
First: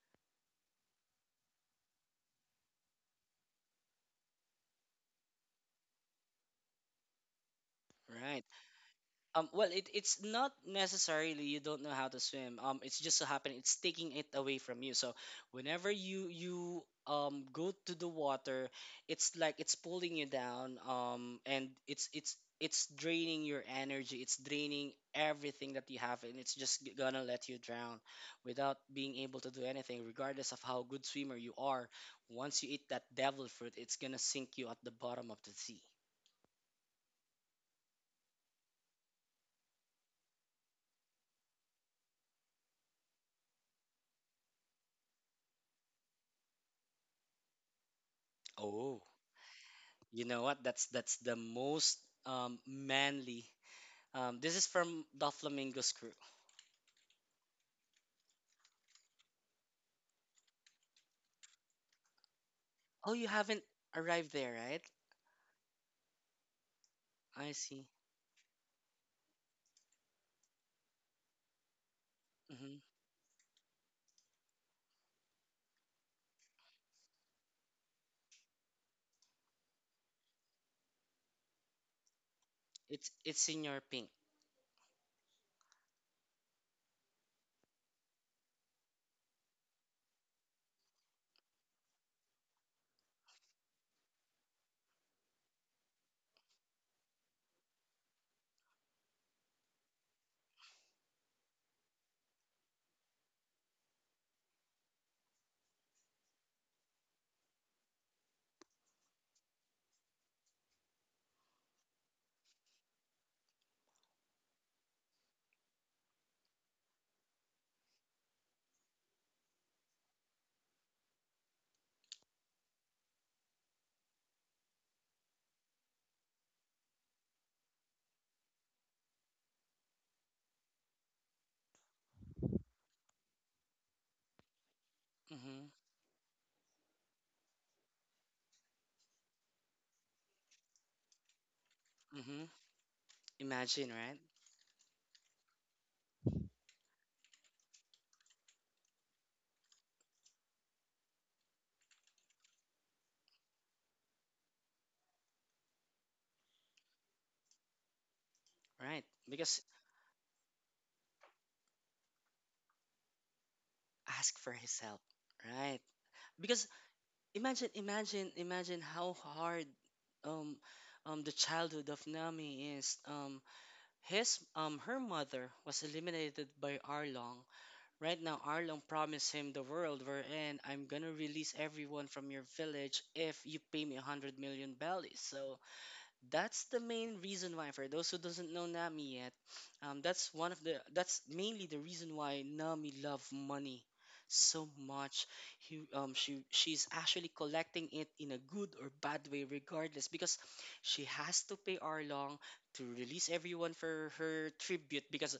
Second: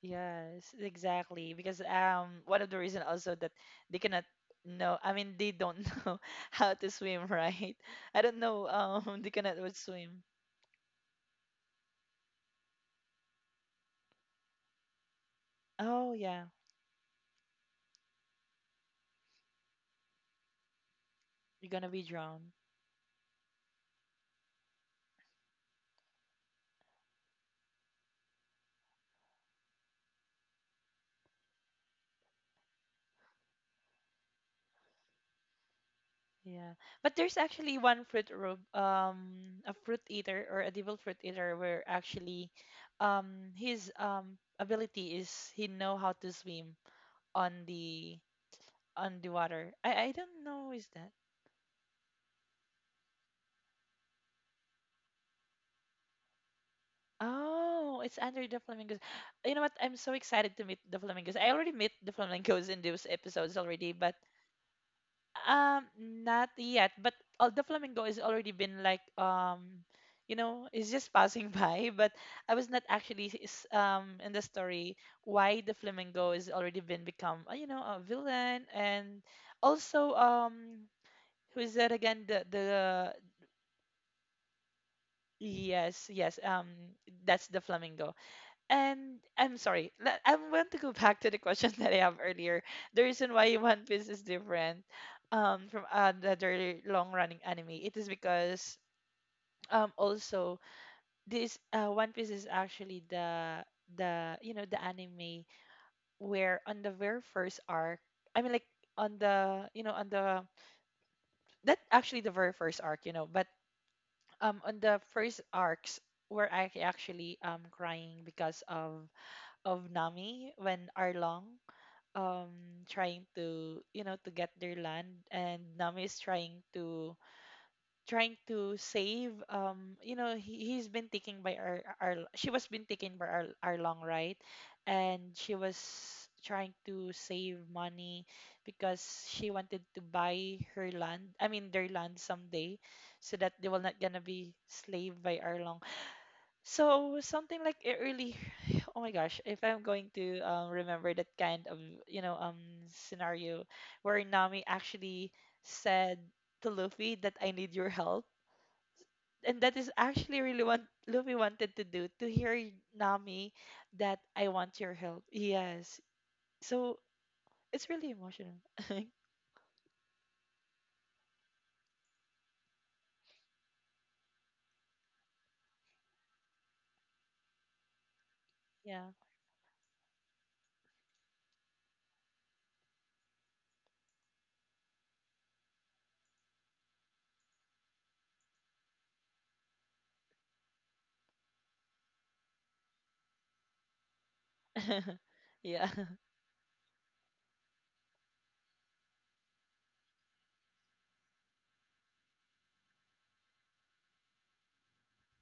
Yes, exactly. Because one of the reason also that they cannot know. I mean, they don't <laughs> know how to swim, right? I don't right? know. <laughs> They Um, cannot well, would it's swim. not necessarily you don't know how to swim. It's just so happen it's taking it away from you. So whenever Oh you yeah, you um go to the water, it's like it's pulling you down. Um, you're and gonna be it's it's drowned. it's draining your energy. It's draining everything that you have, and it's just gonna let you drown without being able to do anything, regardless of how good swimmer you are. Once you eat that devil fruit, it's gonna sink you at the bottom of the sea. Yeah, but there's actually one fruit a fruit eater or a devil fruit eater where actually his ability is he know how to swim on the Oh. on the water. I You don't know what? know That's is that. that's the most manly. This is from the Flamingo's crew. Oh, it's under the flamingos. You know what? I'm so excited to meet the flamingos. I already met the flamingos in those Oh, you episodes haven't already, but arrived there, right? Not yet. But all I the see. flamingo has already been like you know, it's just passing <laughs> by. But I was not Hmm. actually in the story why the flamingo has already been become you know a villain and also who is that again? The It's the it's in your pink. yes yes that's the flamingo. And I'm sorry. I want to go <laughs> back to the question <laughs> that I have earlier. The reason why One Piece is different from other long-running anime, it is because also this One Piece is actually the you know the anime where on the very first arc, I mean like on the you know on the that actually the very first arc, you know, but on the first arcs were I actually crying because of Nami when Arlong um trying to you know to get their land and Nami is trying to save you know he, he's been taken by our she was been taken by our long right and she Hmm. was trying to save money because she wanted to buy her land I mean their land Hmm. someday so that they will Imagine, not right? gonna be slave by Arlong. So something like it really, <sighs> oh my gosh, if I'm going to remember that kind of you know scenario where Nami actually said to Luffy that I need your help, Right. and Because that is actually really what Luffy wanted to do to hear Nami that ask I for want his your help, help. right? Yes, Because so imagine, it's really imagine, emotional. imagine <laughs> how hard um the childhood of Nami is. His her mother was eliminated by Arlong. Right now, Arlong yeah, promised him the world we're in. I'm gonna release everyone from your village if you pay me 100 million bellies. So that's the main reason why, for those who doesn't know Nami yet, that's one of the that's mainly the reason why Nami love money so <laughs> much. yeah, He, um, she she's actually collecting it in a good or bad way regardless because she has to pay Arlong to release everyone for her tribute because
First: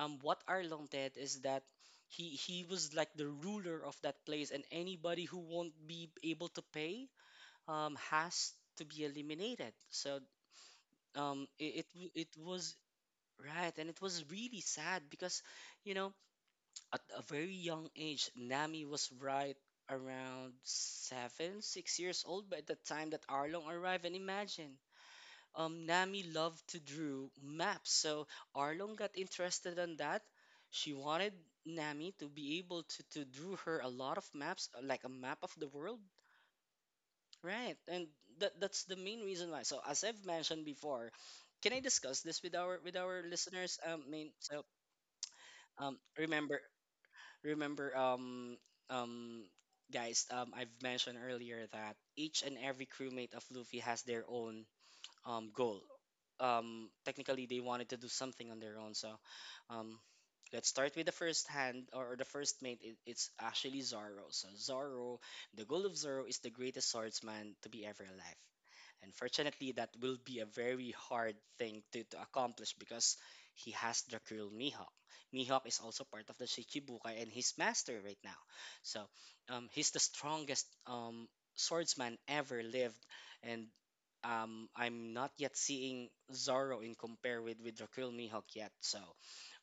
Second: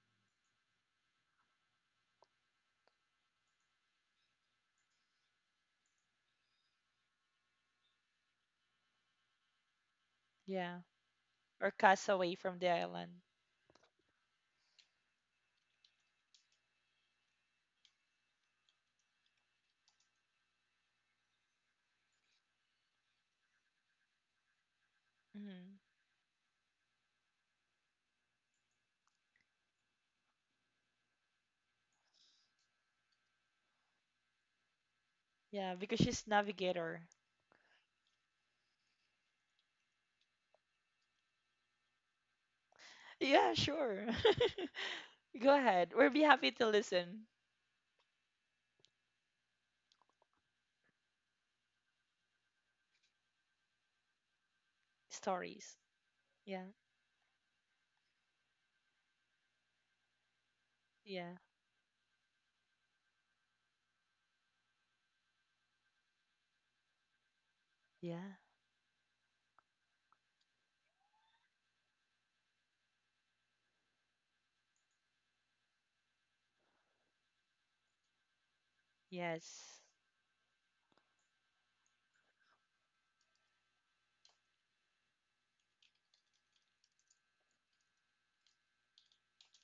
what Arlong did is that he was like the ruler of that place, and anybody who won't be able to pay has to be eliminated. So <laughs> yeah. Or cast it away from the was island. right, and it was really sad because, you know at a very young age, Nami was right around 7 6 years old by the time that Arlong arrived. And imagine, Hmm. Nami loved to drew maps, so Arlong got interested in that. She wanted Nami to be able to drew her a lot of maps, like a map of the Yeah, world. because she's navigator. Right, and that's the main reason why. So as I've mentioned before, can I discuss this with our Yeah, listeners? sure. Main, so <laughs> Go ahead. um We'll be happy remember to listen remember um guys, I've mentioned earlier that each and every crewmate of Luffy has their own stories. goal. Yeah, Technically, they wanted to do something on their own. So um, let's start with the yeah, first hand, or the first mate. It's actually Zoro. So Zoro, the goal of Zoro is the greatest swordsman to be ever yeah. alive. Unfortunately, that will be a very hard thing to accomplish because he has the curl Mihawk. Mihawk is also part of the Shichibukai and his master right now. So Yes. he's the strongest swordsman ever lived, and I'm not yet seeing Zorro in compare with Rakul Mihawk yet. So,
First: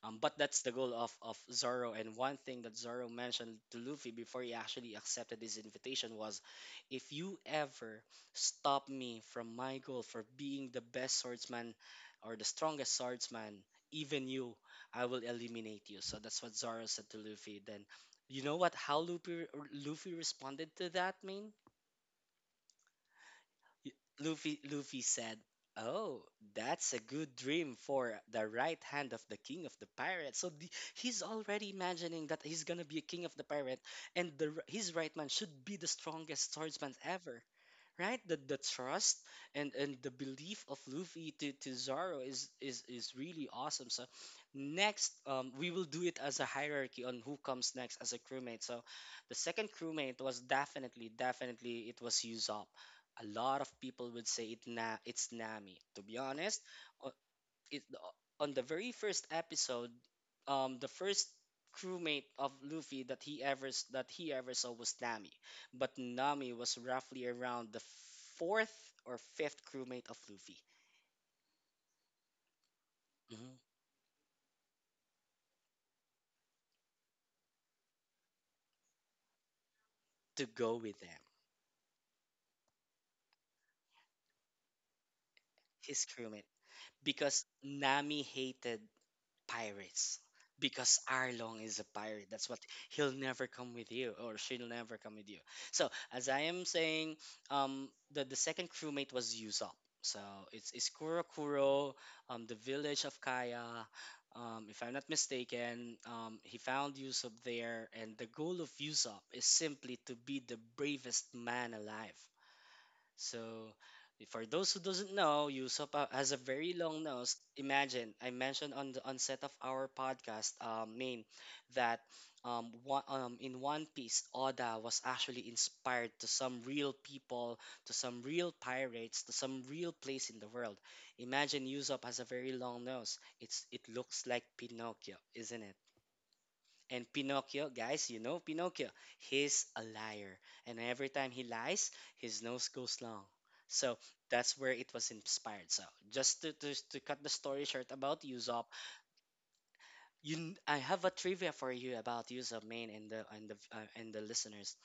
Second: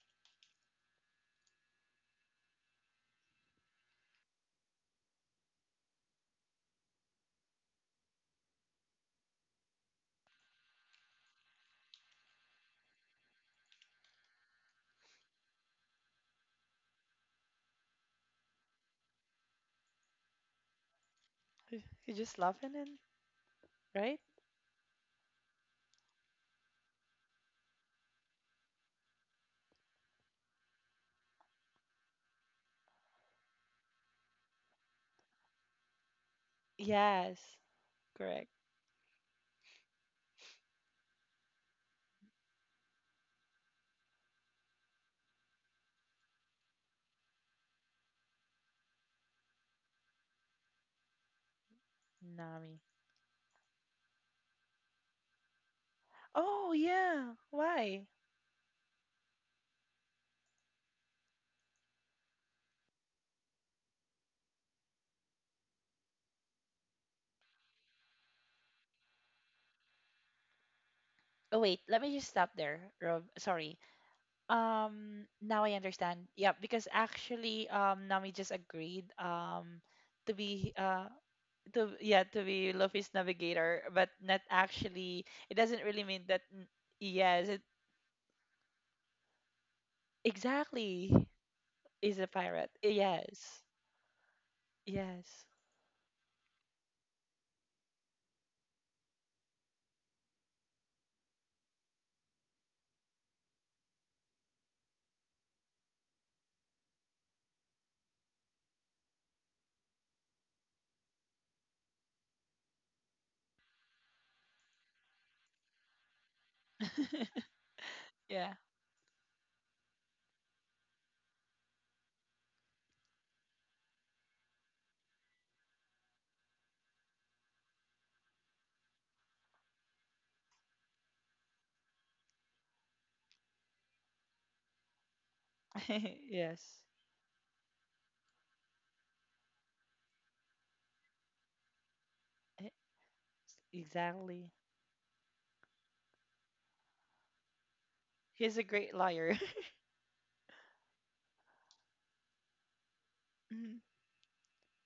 but that's the goal of Zorro. And one thing that Zorro mentioned to Luffy before he actually accepted his invitation was, if you ever stop me from my goal for being the best swordsman or the strongest swordsman, even you, I will eliminate you. So that's what Zorro said to Luffy. Then, you know what? How Luffy responded to that, man? You're just laughing and right? Luffy said, "Oh, that's a good dream for the right hand of the king of the pirates." So he's already imagining that he's gonna be a king of the pirate, and his right man should be the strongest swordsman Yes. ever. Right, the, Correct. the trust and the belief of Luffy to Zoro is really awesome. So next, we will do it as a hierarchy on who comes next as a crewmate. So the second crewmate was definitely definitely it was Usopp. Nami. A lot of people would say it's Nami, to be honest. Oh o- yeah. it, Why? on the very first episode, the first crewmate of Luffy that he that he ever saw was Nami, but Nami was roughly around the fourth or fifth crewmate of Luffy. Oh wait, let me just stop there, Rob. Mhm. Sorry. Now I understand. Yeah, because actually Nami just agreed to To be go with them, to yeah to be Luffy's navigator, but not actually. It doesn't really his mean that. crewmate, because Yes, it, Nami hated pirates because exactly. Arlong is a He's a pirate. That's what, pirate. he'll never Yes. come with you, or she'll never come with you. Yes. So as I am saying, the second crewmate was Usopp. So it's Kuro the village of Kaya. If I'm not mistaken, he found Usopp there, and the goal of Usopp is simply to be the bravest man alive. So for those who doesn't know, Yusop has a very long nose. <laughs> Imagine I yeah. mentioned on the onset of our podcast, Main, that in One Piece, Oda was actually inspired to some real people, to some real pirates, to some real place in the world. Imagine Yusop has a very long nose. It looks like Pinocchio, isn't it? <laughs> yes. And Pinocchio, guys, you know Pinocchio, he's a liar. And every time he lies, his nose E- goes long. So Exactly. that's where it was inspired. So just to cut the story short about He's a Usopp, great liar. I have a trivia for you about Usopp, Main, <laughs> and the listeners.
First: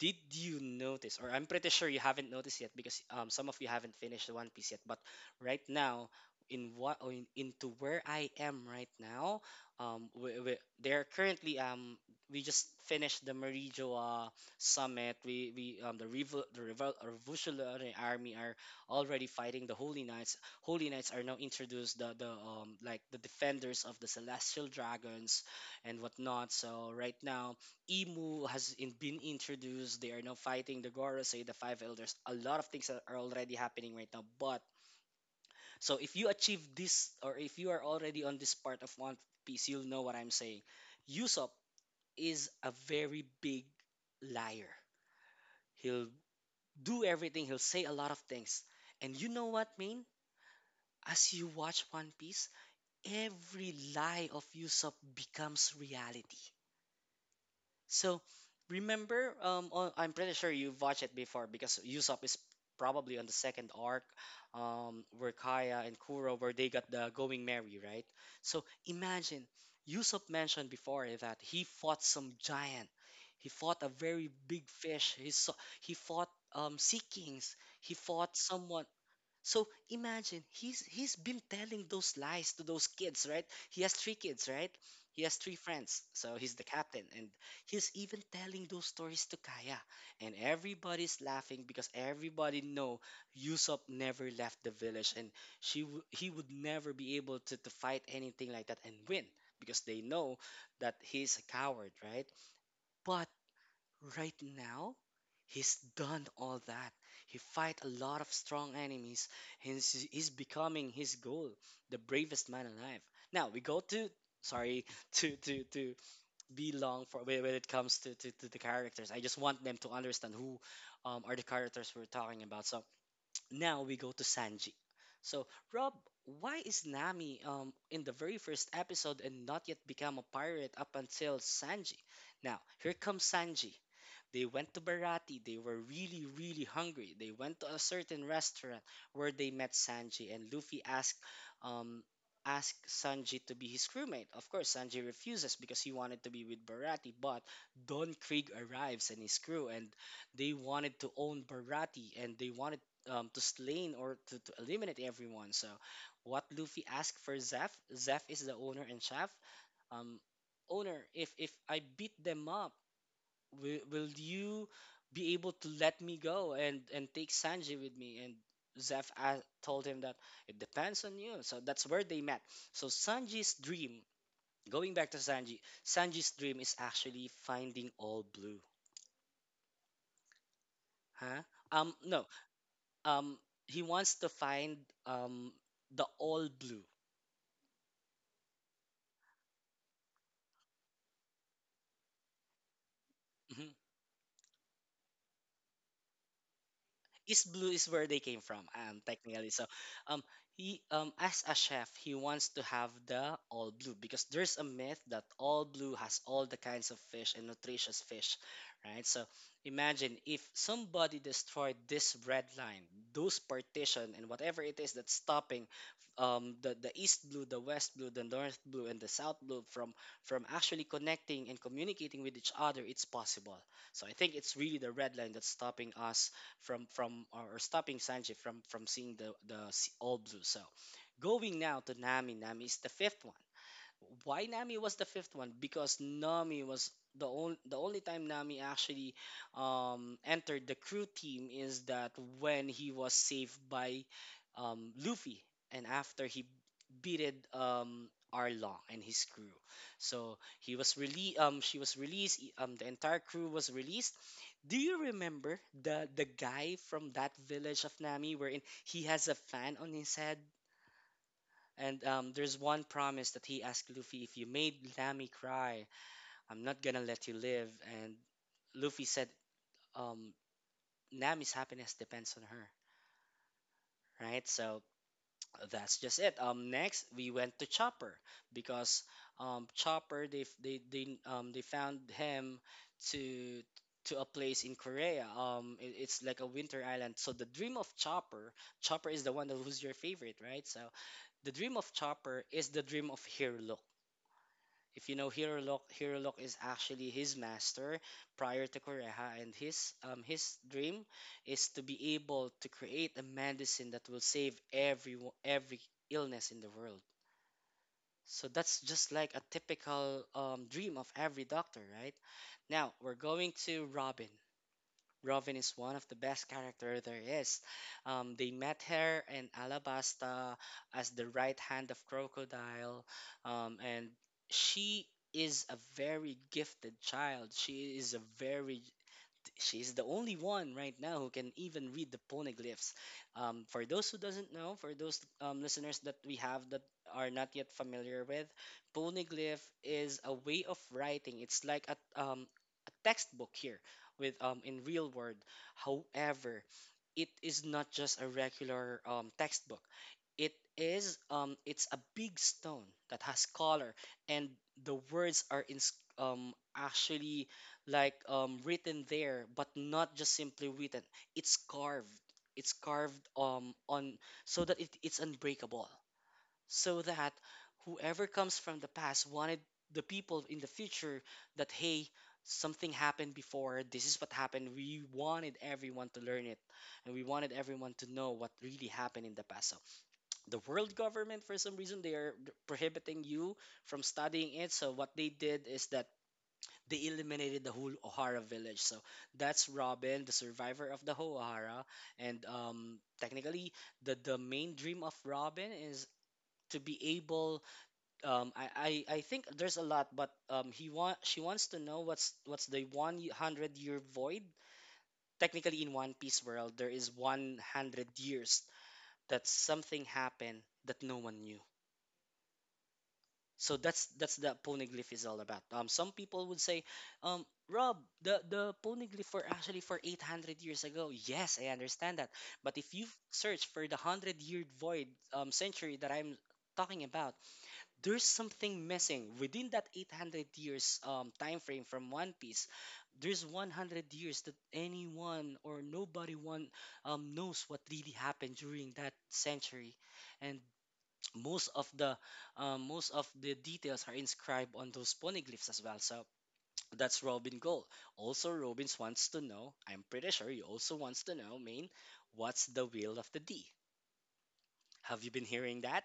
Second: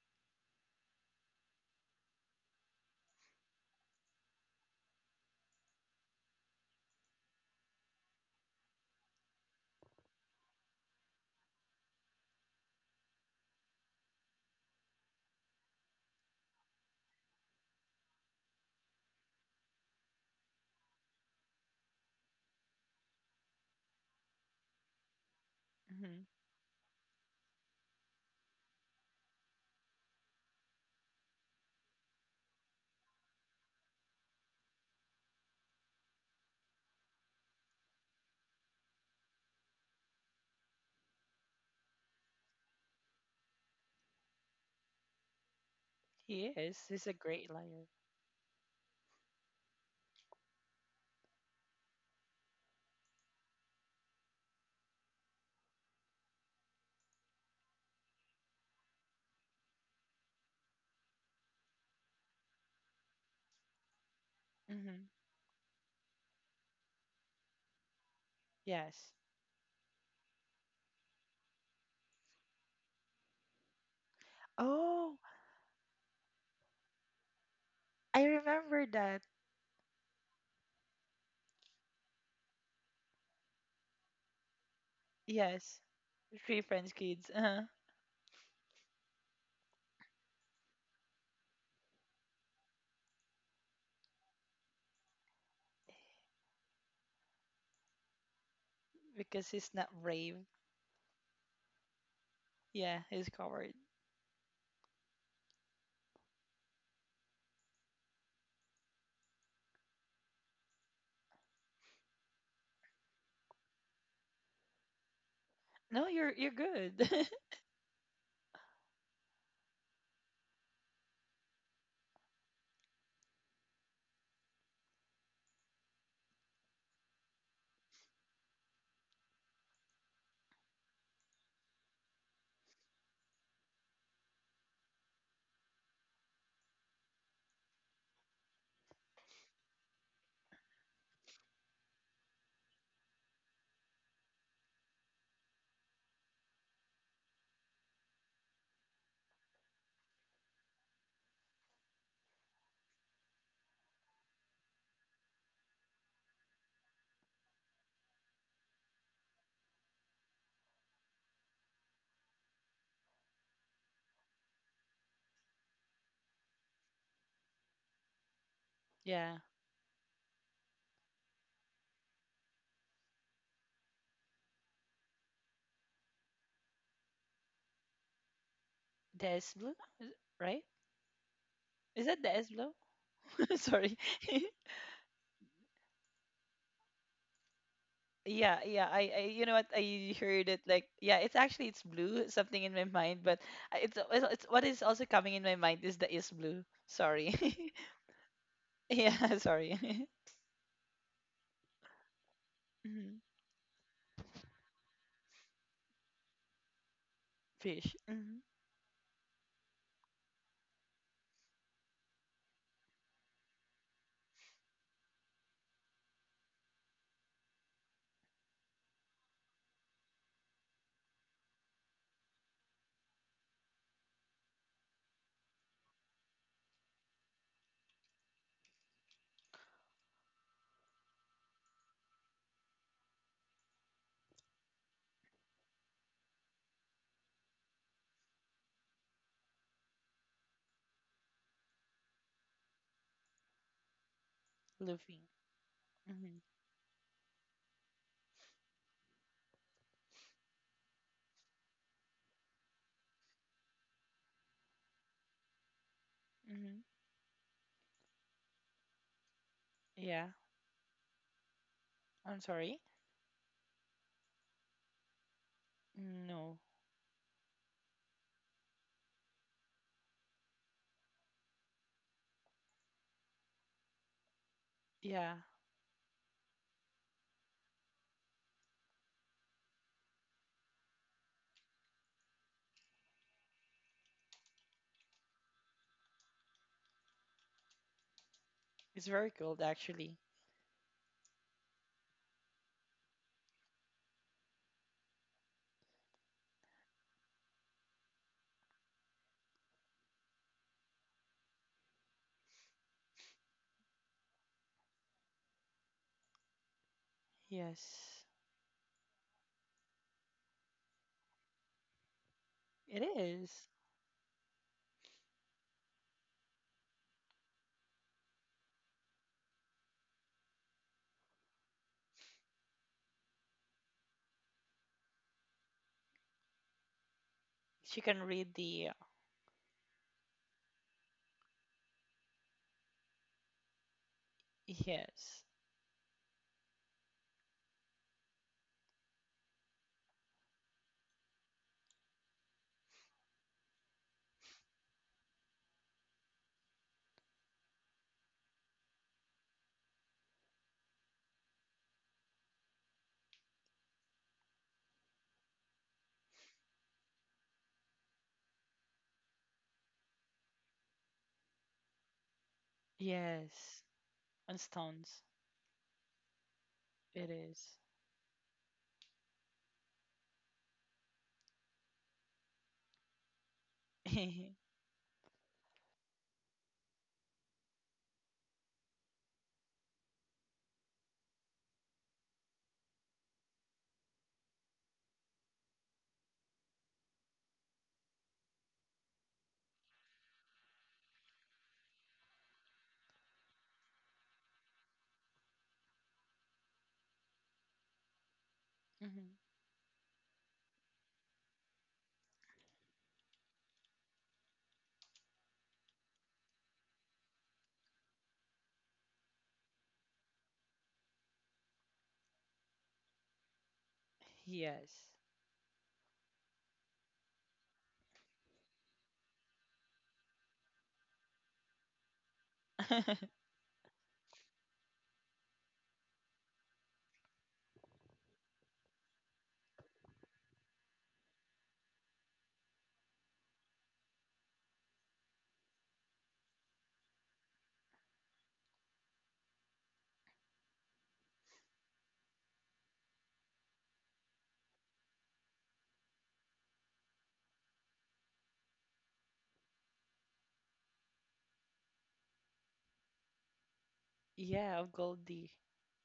Did you notice? Or I'm pretty sure you haven't noticed yet because some of you haven't finished One Piece yet, but right now, in what or in, into where I am right now, um, we, we, they're currently um, we just finished the Marijoa summit. We the revol revolutionary army are already fighting the Holy Knights. Holy Knights are now introduced, the like the defenders of the celestial dragons and mm-hmm. whatnot. So right now Emu has been introduced. They are now fighting the Gorosei, the Five Elders. A lot of things that are already happening right now. But so if you achieve this, or if you are already on this part of One Piece, you'll know what I'm saying. Usopp is a very big liar. He'll He is. do He's a everything. great He'll say liar. a lot of things. And you know what, Main? As you watch One Piece, every lie of Usopp becomes reality. So remember, I'm pretty sure you've watched it before because Usopp is probably on the second arc, Hmm. where Kaya and Kuro, where they got the Going Merry, right? So Yes. imagine Usopp mentioned before that he fought some giant, he fought a very big fish, Oh, he saw, he fought sea kings, he I fought someone. remember that. So imagine he's been telling those lies to those kids, right? He has three kids, right? He has three Yes. friends, so he's Three the French captain, and kids. Uh-huh. he's even telling those stories to Kaya, and everybody's laughing because everybody know Yusop never left the village, and he would never be able to fight anything like that and win Because he's because not they know brave. that he's a coward, right? Yeah, But he's coward. right now, he's done all that. He fight a lot of strong enemies, and he's becoming his goal, the bravest man alive. Now we go to, sorry, to No, you're be long good. for when it comes to the characters. I just want them to understand who are the characters we're talking about. So now we go to Sanji. So, Rob, why is Nami in the very first episode and not yet become a pirate up until Sanji? Now here comes Sanji. They went to Barati. They were really, really hungry. They went to a certain restaurant where they met Sanji, and Luffy asked, um, asked Sanji to be his crewmate. Of course, Sanji refuses because he wanted to be with Barati. But Don Krieg arrives and his crew, and they wanted to own Barati, and they wanted to slay or to eliminate everyone. So, what Luffy asked for Zeph, Zeph is the owner and chef. Um, Owner, if I beat them up, will you be able to let me go and take Sanji with me and <laughs> Zeph a yeah. told him that it depends on you. So that's where they met. So Sanji's dream, going back to Sanji, Sanji's dream is actually finding all blue. Des Blue, right? huh Is no. that Des Blue? um <laughs> he Sorry. wants to <laughs> find um the all blue. Yeah, yeah. I, you know what? I heard it like, yeah. It's actually it's blue. Something in my mind, but <laughs> it's what is also coming in my mind is the is blue. Sorry. East Blue <laughs> is where they came from, Yeah, <laughs> technically. So, sorry. um, <laughs> he, as a chef, he wants to have Mhm. the all blue because there's a myth that all blue has all the kinds of fish and nutritious Fish. fish, Hmm. right? So, imagine if somebody destroyed this red line, those partition and whatever it is that's stopping, the East Blue, the West Blue, the North Blue, and the South Blue from actually connecting and communicating with each other. It's possible. So I think it's really the red line that's stopping us from or stopping Sanji from seeing the all blue. So going now to Nami. Nami is the fifth one. Why Nami was the fifth one? Because Nami was the only time Nami actually entered the crew team is that when he was saved by Luffy. Luffy, and after Hmm. he beated Arlong and his crew. So he was released. She was released. The entire crew was released. Do you remember the guy Hmm. from that village of Nami wherein he has a fan on his Yeah. head? And I'm there's one sorry. promise that he asked Luffy, if you made Nami cry, I'm No. not gonna let you live. And Luffy said, um, Nami's happiness depends on her, right? So Yeah. that's just it. Next we went to Chopper because Chopper, they f- they found him to to a place in Korea. It, it's like a winter island. So the dream of Chopper, It's Chopper is very the one that cold who's your actually. favorite, right? So the dream of Chopper is the dream of Hirlo. If you know Hirolok, Hirolok is actually his master prior to Koreha, and his dream is to be able to create a medicine that will save every illness in the world. Yes. So that's just like a typical dream of every doctor, right? Now It we're going is. to Robin. Robin is one of the best character there is. They met her in Alabasta as the right hand of Crocodile, and she is a very gifted child. She She is a can read very, the she's the only one right now who can even read the poneglyphs. For those who doesn't know, for those yes. Listeners that we have that are not yet familiar with, poneglyph is a way of writing. It's like a textbook here with in real word. However, it is not just a regular textbook. It is it's a big stone that has color, and the words are in, actually, like written there but not just simply written, it's carved, it's carved Yes. on, On so that it, it's stones. unbreakable, so It that is. whoever comes from the past wanted the people in the future that hey, something happened before, this <laughs> is what Mhm. happened, we wanted everyone to learn it, and we wanted everyone to know what really happened in the past. So the world government, for some reason, they are prohibiting you from studying it. So what they did is that they eliminated the whole Ohara village. So that's Robin, the survivor of the whole Ohara. And technically, the main dream of Robin is to be able. Um, I, I think there's a lot, but he want she wants to know what's the 100-year void. Technically, in One Piece world, there is 100 years that something happened that no one knew. So that's the Yes. poneglyph is all about. Some people would say, Rob, the poneglyph were actually for 800 years ago. Yes, I understand that. But if you <laughs> search for the hundred-year void, century that I'm talking about, there's something missing within that 800 years time frame from One Piece. There's 100 years that anyone or nobody one knows what really happened during that century, and most of the most of the details are inscribed on those poneglyphs as well. So that's Robin goal. Also, Robbins wants to know. I'm pretty sure you also wants to know, main, what's the will of the D? Yeah, of Have you been Goldie. hearing that?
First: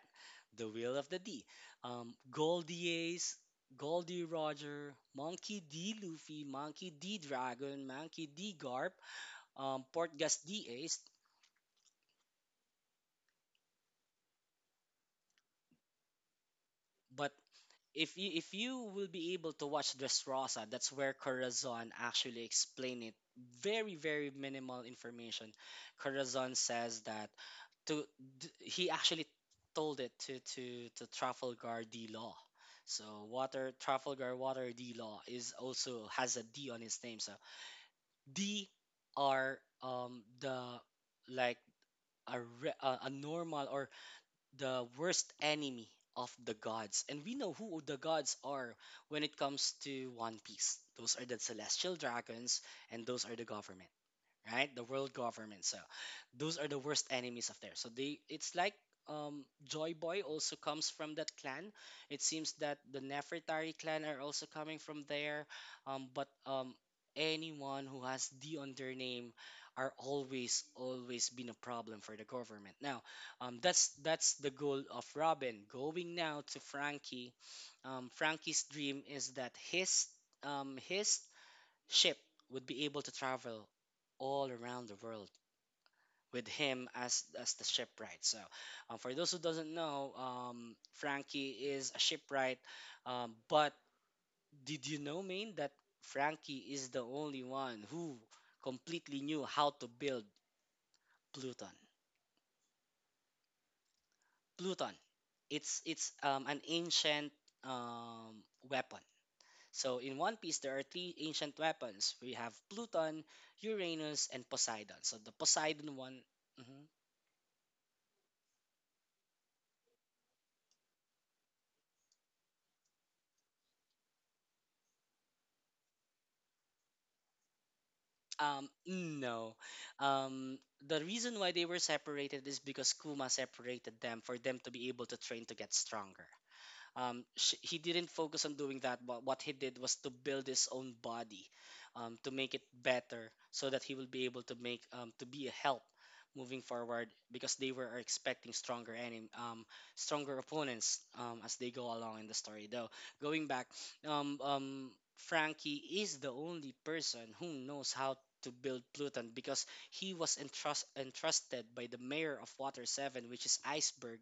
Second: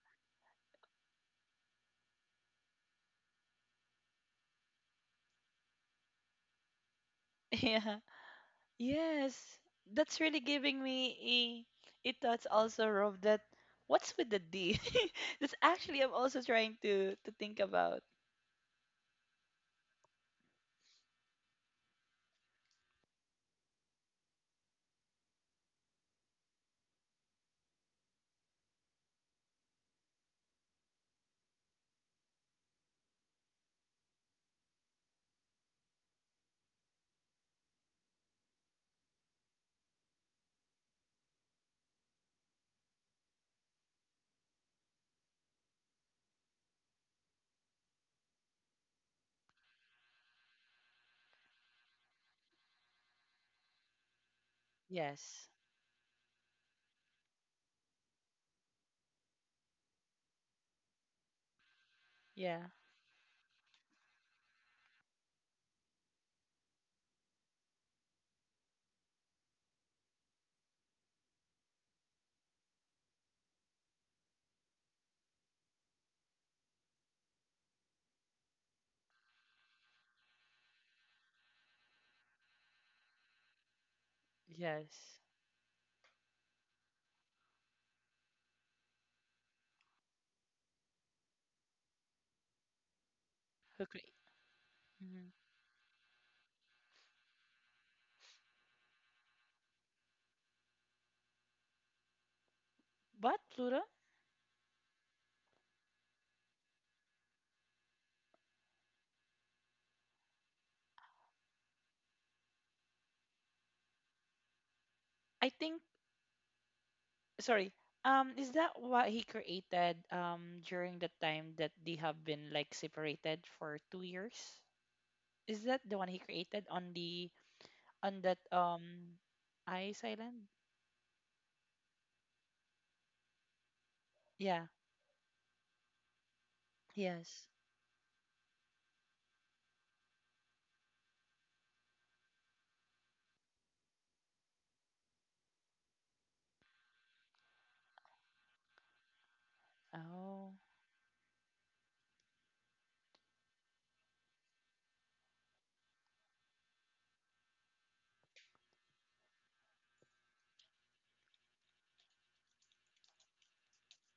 The will of the D. Goldie Ace, Goldie Roger, Monkey D Luffy, Monkey D <laughs> Dragon, Yeah. Monkey D Garp, Yes. That's Portgas really D giving Ace. me a thoughts also of that what's with the D? <laughs> That's actually I'm also trying to But think about. If you will be able to watch Dressrosa, that's where Corazon actually explain it. Very very minimal information. Corazon says that to he actually told it to to Trafalgar D Law. So water Trafalgar Water D Law is also has a D on his name. So D are the, like, a normal or the worst enemy of the gods. And we know who the gods are when it comes to One Piece. Those are the celestial dragons and those are the government, right? The world Yes. government. So those are the worst enemies of theirs. So they it's like Joy Boy also comes from that clan. It seems Yeah. that the Nefertari clan are also coming from there. But anyone who has D on their name are always always been a problem for the government. Now, that's the goal of Robin. Going now to Frankie. Um, Frankie's dream is that his ship would be able to travel all around the Yes. world with him as the shipwright. So, for those who doesn't know, Frankie is a shipwright. But Who cre- did you know, Mhm. Maine, that Frankie is the only one who completely knew how to build Pluton. But Pluto, Pluton. It's an ancient um, weapon. So in One Piece, there are three ancient weapons. We have Pluton, Uranus, and Poseidon. So the I think Poseidon one. Mhm. sorry. Is that what he created during the time that they have been like separated for 2 years? Is that the one he created on the on that No. ice island? Um, the reason why they were separated is because Kuma separated them for them Yeah. to be able to train to get stronger. Yes. He didn't focus on doing that, but what he did was to build his own body to make it better so that he will be able to make to be a help moving forward because they were expecting stronger stronger Oh. opponents as they go along in the story. Though going back, um, um, Frankie is the only person who knows how to build Pluton because he was entrusted by the mayor of Water 7, which is Iceberg,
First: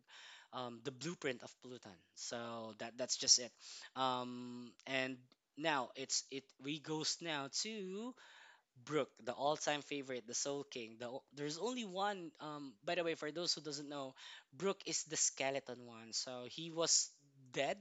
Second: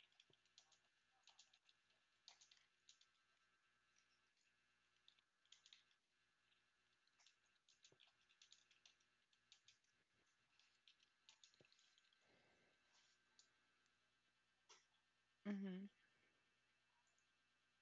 the blueprint of Pluton. So that that's just it. And now it's it we goes now to Brooke, the all-time favorite, the Soul King. The, there's only one. By the way, for those who doesn't know, Brooke is the Mm-hmm. skeleton one. So he was dead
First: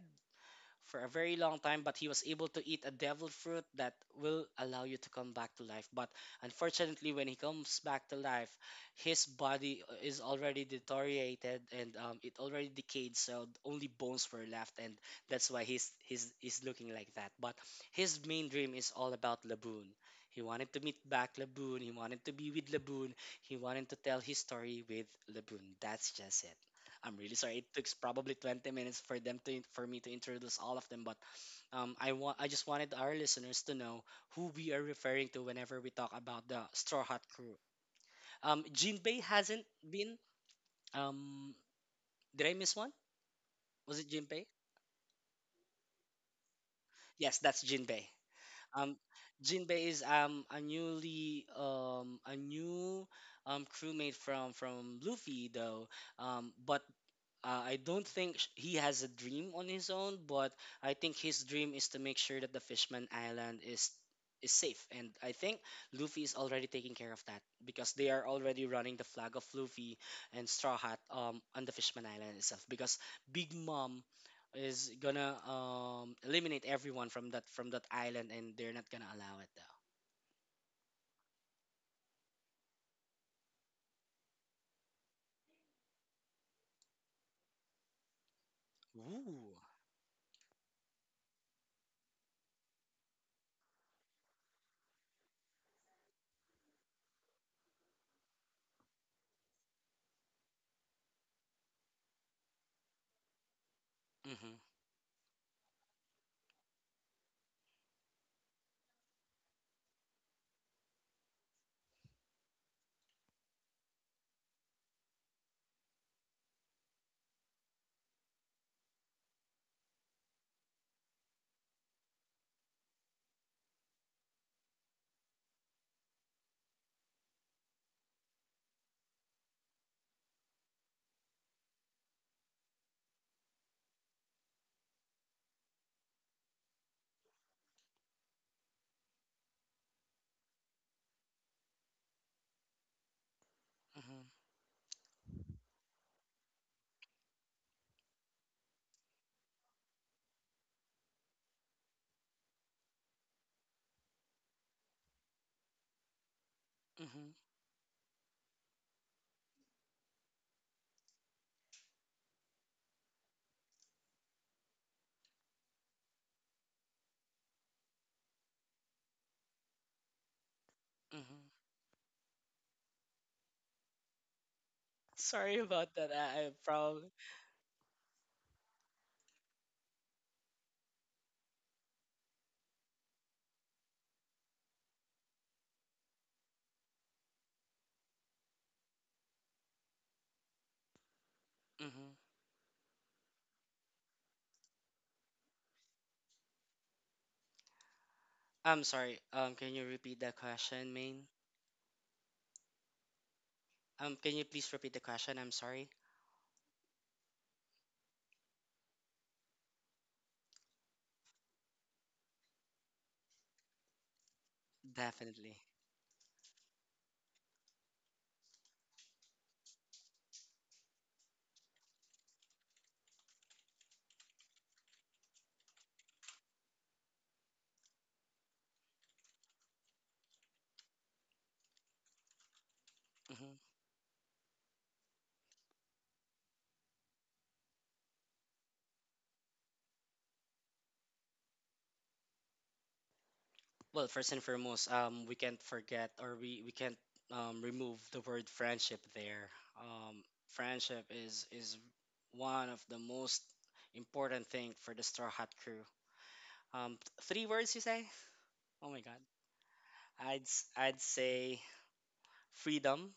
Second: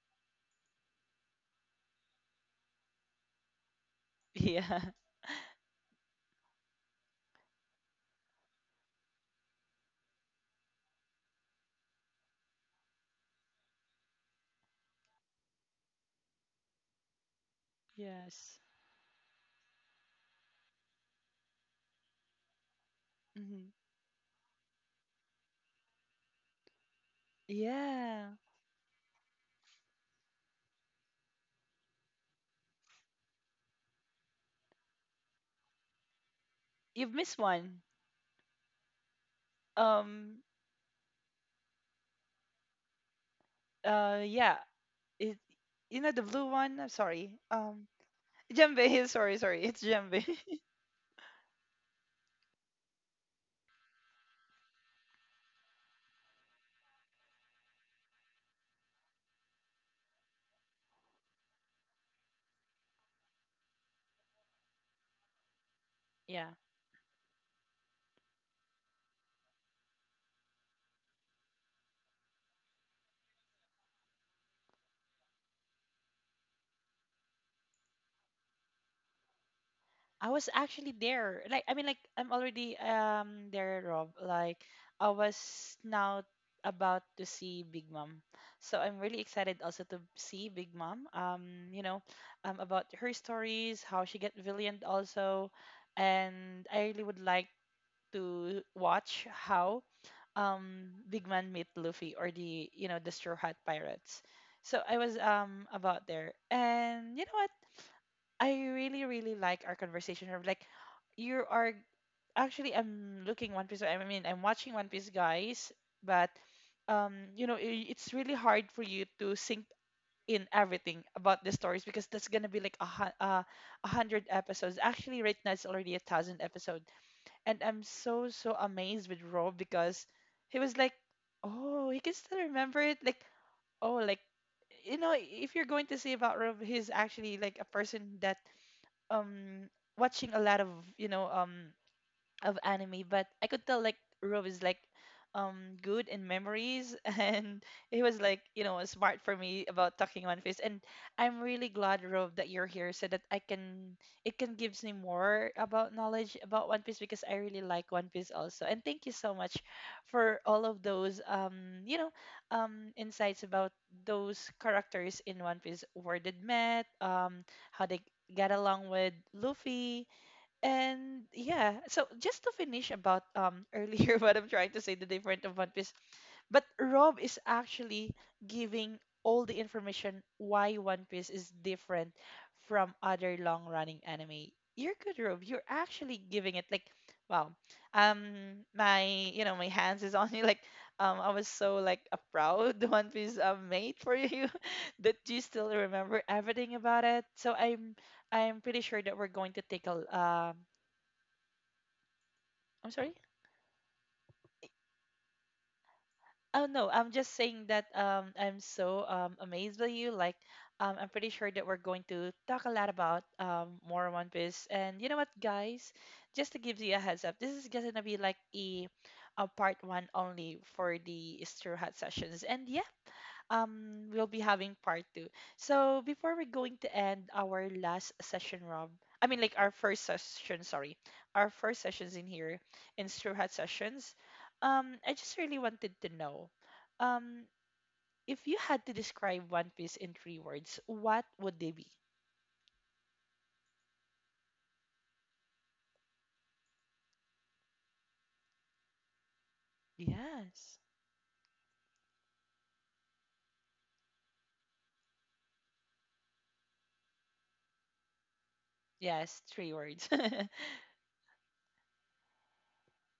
for a very long time, but he was able to eat a devil fruit that <laughs> will Yeah. allow you to come back to life. But unfortunately, when he comes back to life, his body is already deteriorated and it already decayed, so only bones were left, and that's why he's looking like that. But his main Yes. dream is all about Laboon. He wanted to meet back Laboon. He wanted to be with Laboon. He Hmm. wanted to tell his story with Laboon. That's just it. I'm really sorry. It took probably Yeah. 20 minutes for them to for me to introduce all of them, but I want I just wanted our listeners to know who we are referring to whenever we talk about the Straw You've Hat missed crew. one. Jinbei hasn't been. Um. Um, did I miss one? Was it Jinbei? Yeah. It. You know the blue one. I'm sorry. Yes, that's Jinbei. Um, Djembe. <laughs> Sorry. Sorry. It's Jinbei is djembe. <laughs> A newly a new crewmate from Luffy though. But I don't think he has a dream on his own, but I think his dream is to make sure that the Fishman Island is safe. And I think Luffy is Yeah. already taking care of that because they are already running the flag of Luffy and Straw Hat on the Fishman Island itself. Because Big Mom is gonna eliminate everyone from that island, and they're not gonna allow it though. I was actually there. Like I mean like I'm already there, Rob. Like I was now about to see Big Mom. So I'm really excited Ooh. also to see Big Mom. You know, about her stories, how she get villained also. And I really would like to watch how Big Man meet Luffy or the you know the Straw Hat Pirates. Mhm. So I was about there. And you know what? I really, really like our conversation. Of Like, you are actually, I'm looking One Piece. I mean, I'm watching One Piece, guys. But, you know, I it's really hard for you to sink in everything about the stories because that's gonna be like a hundred episodes. Actually, right now it's already a thousand episode, and I'm so amazed with Rob because he was like, oh, he can still remember it. Like, oh, like you know, if you're going to see about Rob, he's actually like a person that um watching a lot of, you know um of anime, but I could tell like Mhm. Rove is like good in memories <laughs> and he was like, you know, smart for me about talking One Piece. And I'm really glad, Rove, that you're here so that I can it can gives me more about knowledge about One Piece because I Mhm. really like One Piece also. And thank you so much for all of those insights about those characters in One Piece where they met, how they get along with Luffy and Mhm. yeah, so just to finish about <laughs> earlier what I'm trying to say, the different of Sorry One Piece, about that. I but probably. Rob is actually giving all the information why One Piece is different from other long-running anime. You're good, Rob. You're actually giving it like, wow, my my hands is <laughs> on you. Like, I was so like Mhm. a proud <laughs> One Piece made for you <laughs> that you still remember everything about it. So I'm pretty I'm sure that sorry. we're going to Can take you a repeat the question, Main? I'm sorry. Can you please repeat the question? I'm sorry. Oh no, I'm just saying that I'm so amazed by you. Like I'm pretty sure that we're going to talk a lot about more One Piece. And you know what, Definitely. guys? Just to give you a heads up, this is gonna be like a part one only for the Straw Hat sessions. And yeah, we'll be having part two. So before we're going to end our last session, Rob. I mean like our first session, sorry. Our first sessions in here in Straw Hat hmm Sessions. I just really wanted to know. Um if you had to describe One Piece in three words, what would they be? Well, first and foremost, we can't forget, or we can't remove the word friendship there. Um, Yes. friendship is one of the most important thing for the Straw Hat crew. Three words you say? Oh my God. Yes, three words. <laughs> Hmm. I'd say freedom.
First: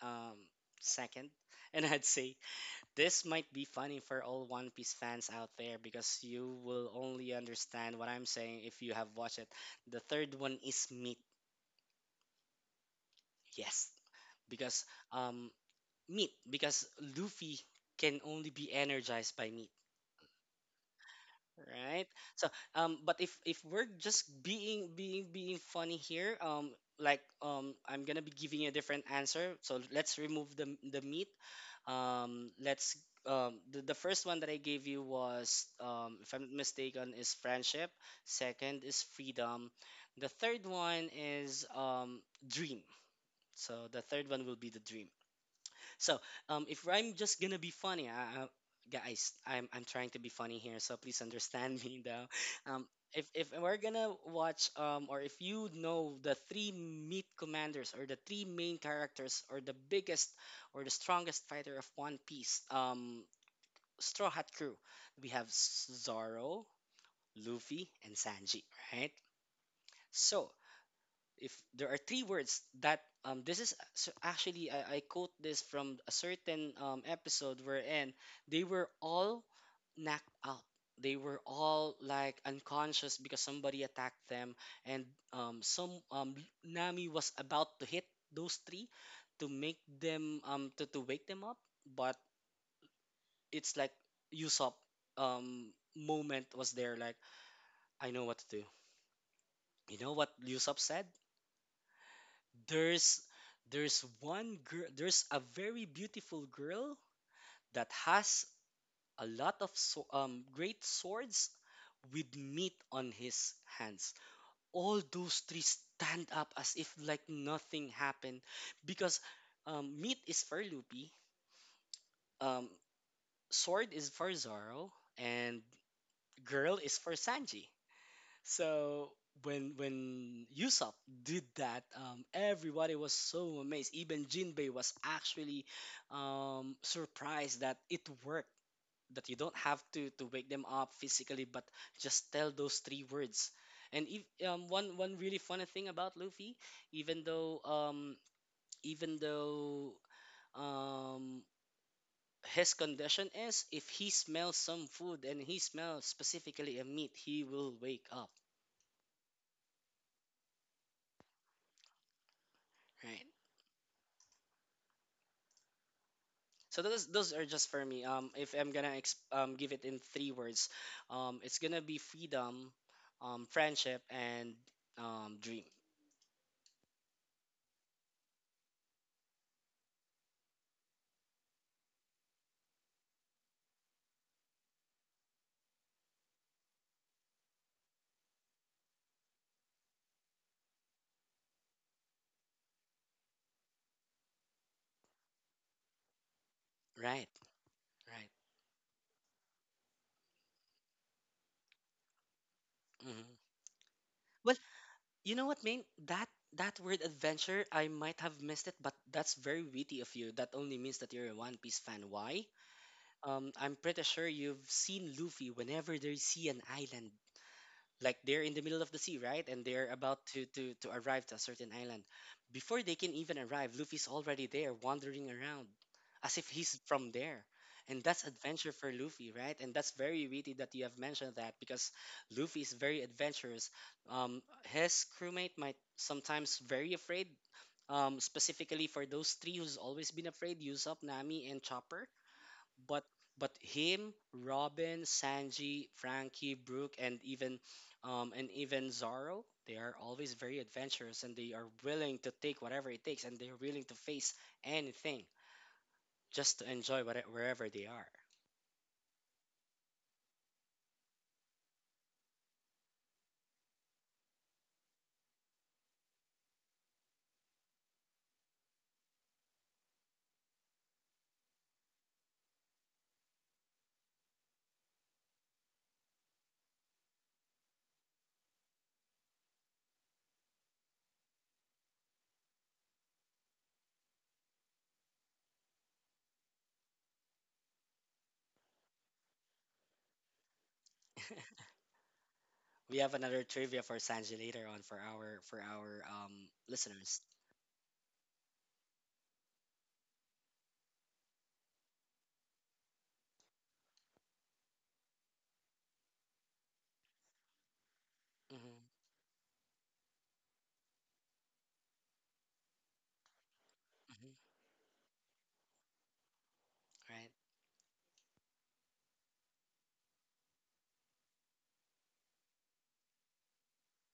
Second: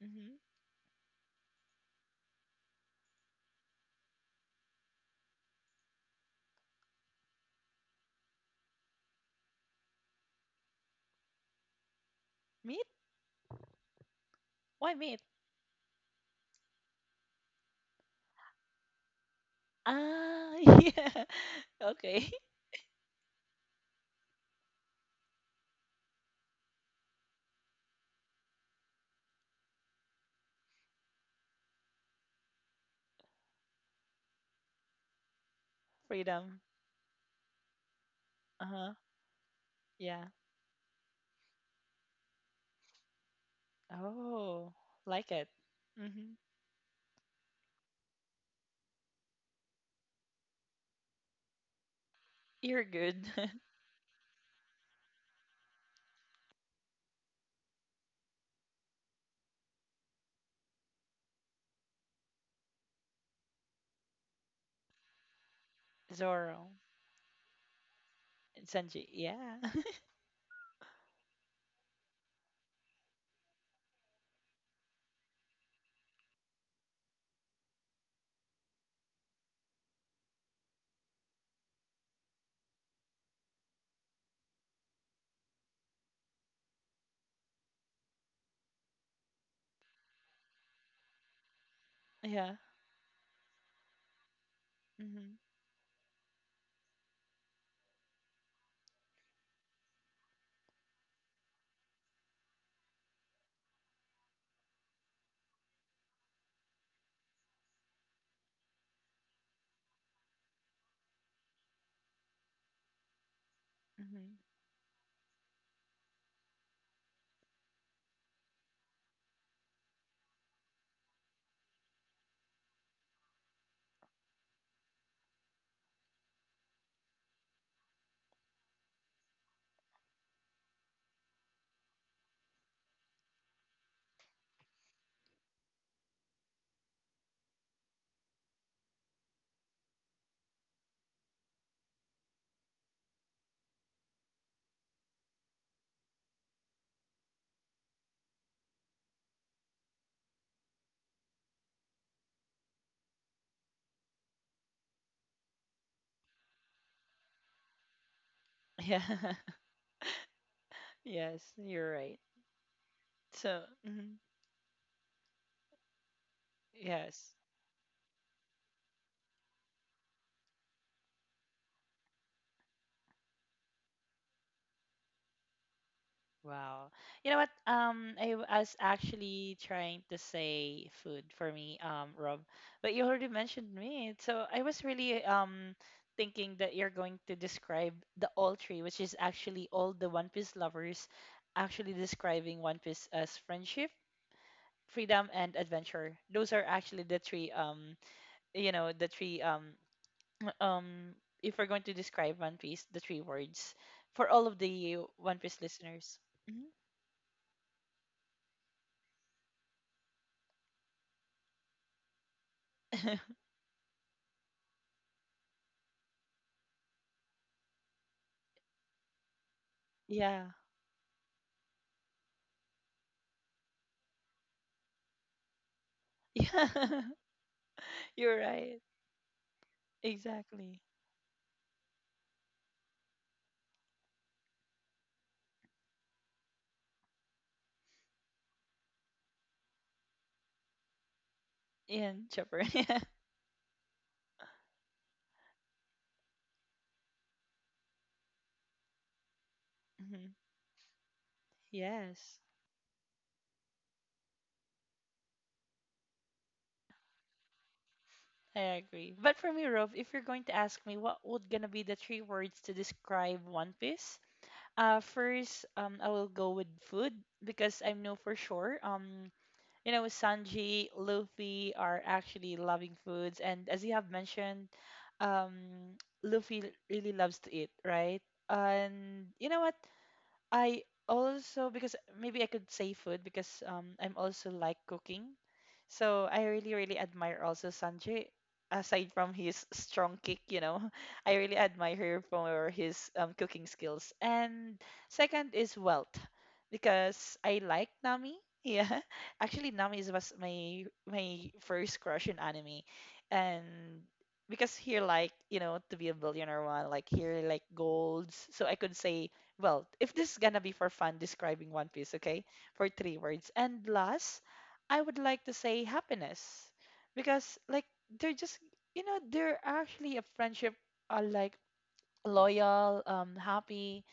Um, second, <laughs> and I'd say this might be funny for all One Piece fans out there, because you will only understand what I'm saying if you have watched it. The third one is meat. Meat? Yes, because Why meat? um meat because Luffy can only be energized by meat. Ah, <laughs> yeah. Right, Okay. so but if we're just being funny here, I'm gonna be giving a different answer, so let's remove the meat. Let's The first one that I gave you was, <laughs> if I'm not Freedom. mistaken, is friendship. Second Uh-huh. is freedom. Yeah. The third one is dream. So the third one will be Oh, the dream. like it. So, Hmm. If I'm just gonna be funny, guys, I'm trying to be funny here, so please understand <laughs> me though. You're Um, if good. if <laughs> we're gonna watch, or if you know the three meat commanders, or the three main characters, or the biggest or the strongest fighter of One Piece, Straw Hat Crew, we have Zoro, Zoro. Luffy, and Sanji, Sanji. right? Yeah. So, if there are three words that, so actually I quote this from a certain episode wherein they were all knocked out. They were all like unconscious because somebody attacked them. And some Nami was about to hit those three to make them to wake them up, but <laughs> Yeah. it's like Usopp Hmm. Moment was there like, I know what to do. You know what Usopp said? There's there's one girl. There's a very beautiful girl that has a lot of great swords with meat on his hands. Hmm. All those three stand up as if like nothing happened, because meat is for Luffy, um, sword is for Zoro, and girl is for Sanji. So, when Usopp did that, everybody was so amazed. Even Jinbei was actually surprised that it worked. That you don't have to wake them up physically, but just tell those three words. And if, one really funny thing about Luffy, even though um, even though um, his condition is, if he smells some food and he smells specifically a meat, he will wake up. Yeah. <laughs> Yes, you're right. Right. So, mhm. So those Yes. are just for me. If I'm gonna give it in three words, it's gonna be freedom, friendship, and dream. Wow. You know what? I was actually trying to say food for me, Rob, but you already mentioned meat. So I was really thinking that you're going to describe the all tree, which is actually all the One Piece lovers actually describing One Piece as friendship, freedom and adventure. Those are actually the Right, three right. The three <clears throat> um if we're going to describe one piece the three Hmm. words for all Well, of the you one know what, piece Main? listeners. That Mhm. that word adventure, I might have missed it, but that's very witty of you. That only means that you're a One Piece fan. Why? <laughs> I'm pretty sure you've seen Luffy whenever they see an island, like they're in the middle of the sea, right? And they're about to Yeah, to arrive to a certain island. Before they can even arrive, Luffy's already there, wandering around, as if yeah. he's from there. And <laughs> that's You're adventure right, for Luffy, right? And that's very witty that exactly. you have mentioned that, because Luffy is very adventurous. Um, his crewmate might sometimes very afraid. Specifically for those three who's always been afraid, Usopp, Nami, and Chopper. And Chopper. <laughs> Yeah. but but him, Robin, Sanji, Frankie, Brooke, and even Zoro, they are always Mhm. very adventurous and they are willing to Yes, take whatever it takes and they're willing to face anything just to enjoy what, wherever they are. I agree. But for me Rove, if you're going to ask me what would gonna be the three words to describe one piece, first I will go with food, because I know for sure, you know, Sanji, Luffy are actually loving foods, and as you have mentioned, um, really loves to eat, right? And you know what? I also because maybe I could say food because, I'm also like cooking. So I really, really admire also Sanjay. Aside from his strong kick, you know, <laughs> I really admire her for We his have another cooking trivia for skills. Sanji later And on for our second is wealth, listeners. because I like Nami. <laughs> Yeah, actually, was my first crush in anime, and because he like you know to be a billionaire one, like here like golds. Hmm. So I Hmm. could say, well, if this is gonna be for fun, describing One Piece, okay, for three words. And last I would like to say happiness Right, because like they're just you know they're actually a friendship are like loyal, happy.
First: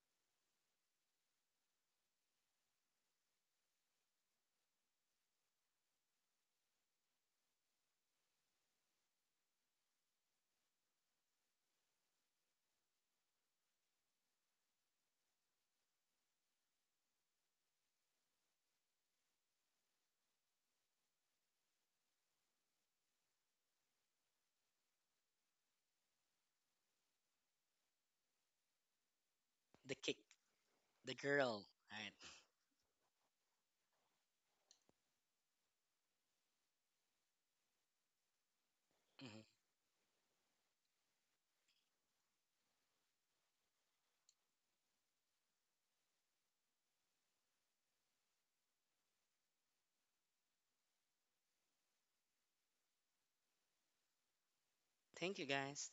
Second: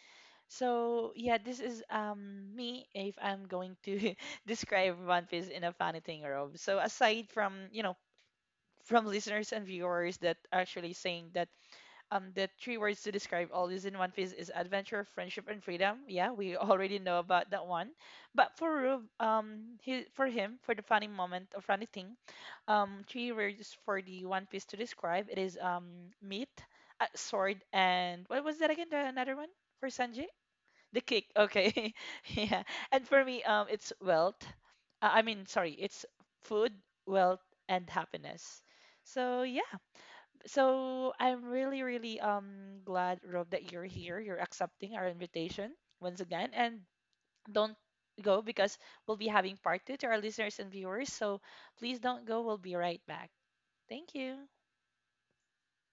So yeah, this is me if I'm going to <laughs> describe One Piece in a funny thing, Rob. So aside from, you know, from listeners and viewers that actually saying that the three words to describe all is in One Piece is adventure, friendship and freedom. Yeah, we <laughs> already know about that one, but for Rube, for him, for the funny moment or funny thing, three words for the One Piece to describe. It is meat, sword, and what was that again? The another one for the kick, Sanji? The the kick. girl. Okay, Right. <laughs> yeah. And for me, it's wealth. I mean, sorry, it's food, wealth, and happiness. So Hmm. yeah. So I'm really, really glad, Rob, that you're here. You're accepting our invitation once again, and don't go because we'll be having part two to our listeners and viewers. So please don't go. We'll be right back. Thank you. Thank you, guys.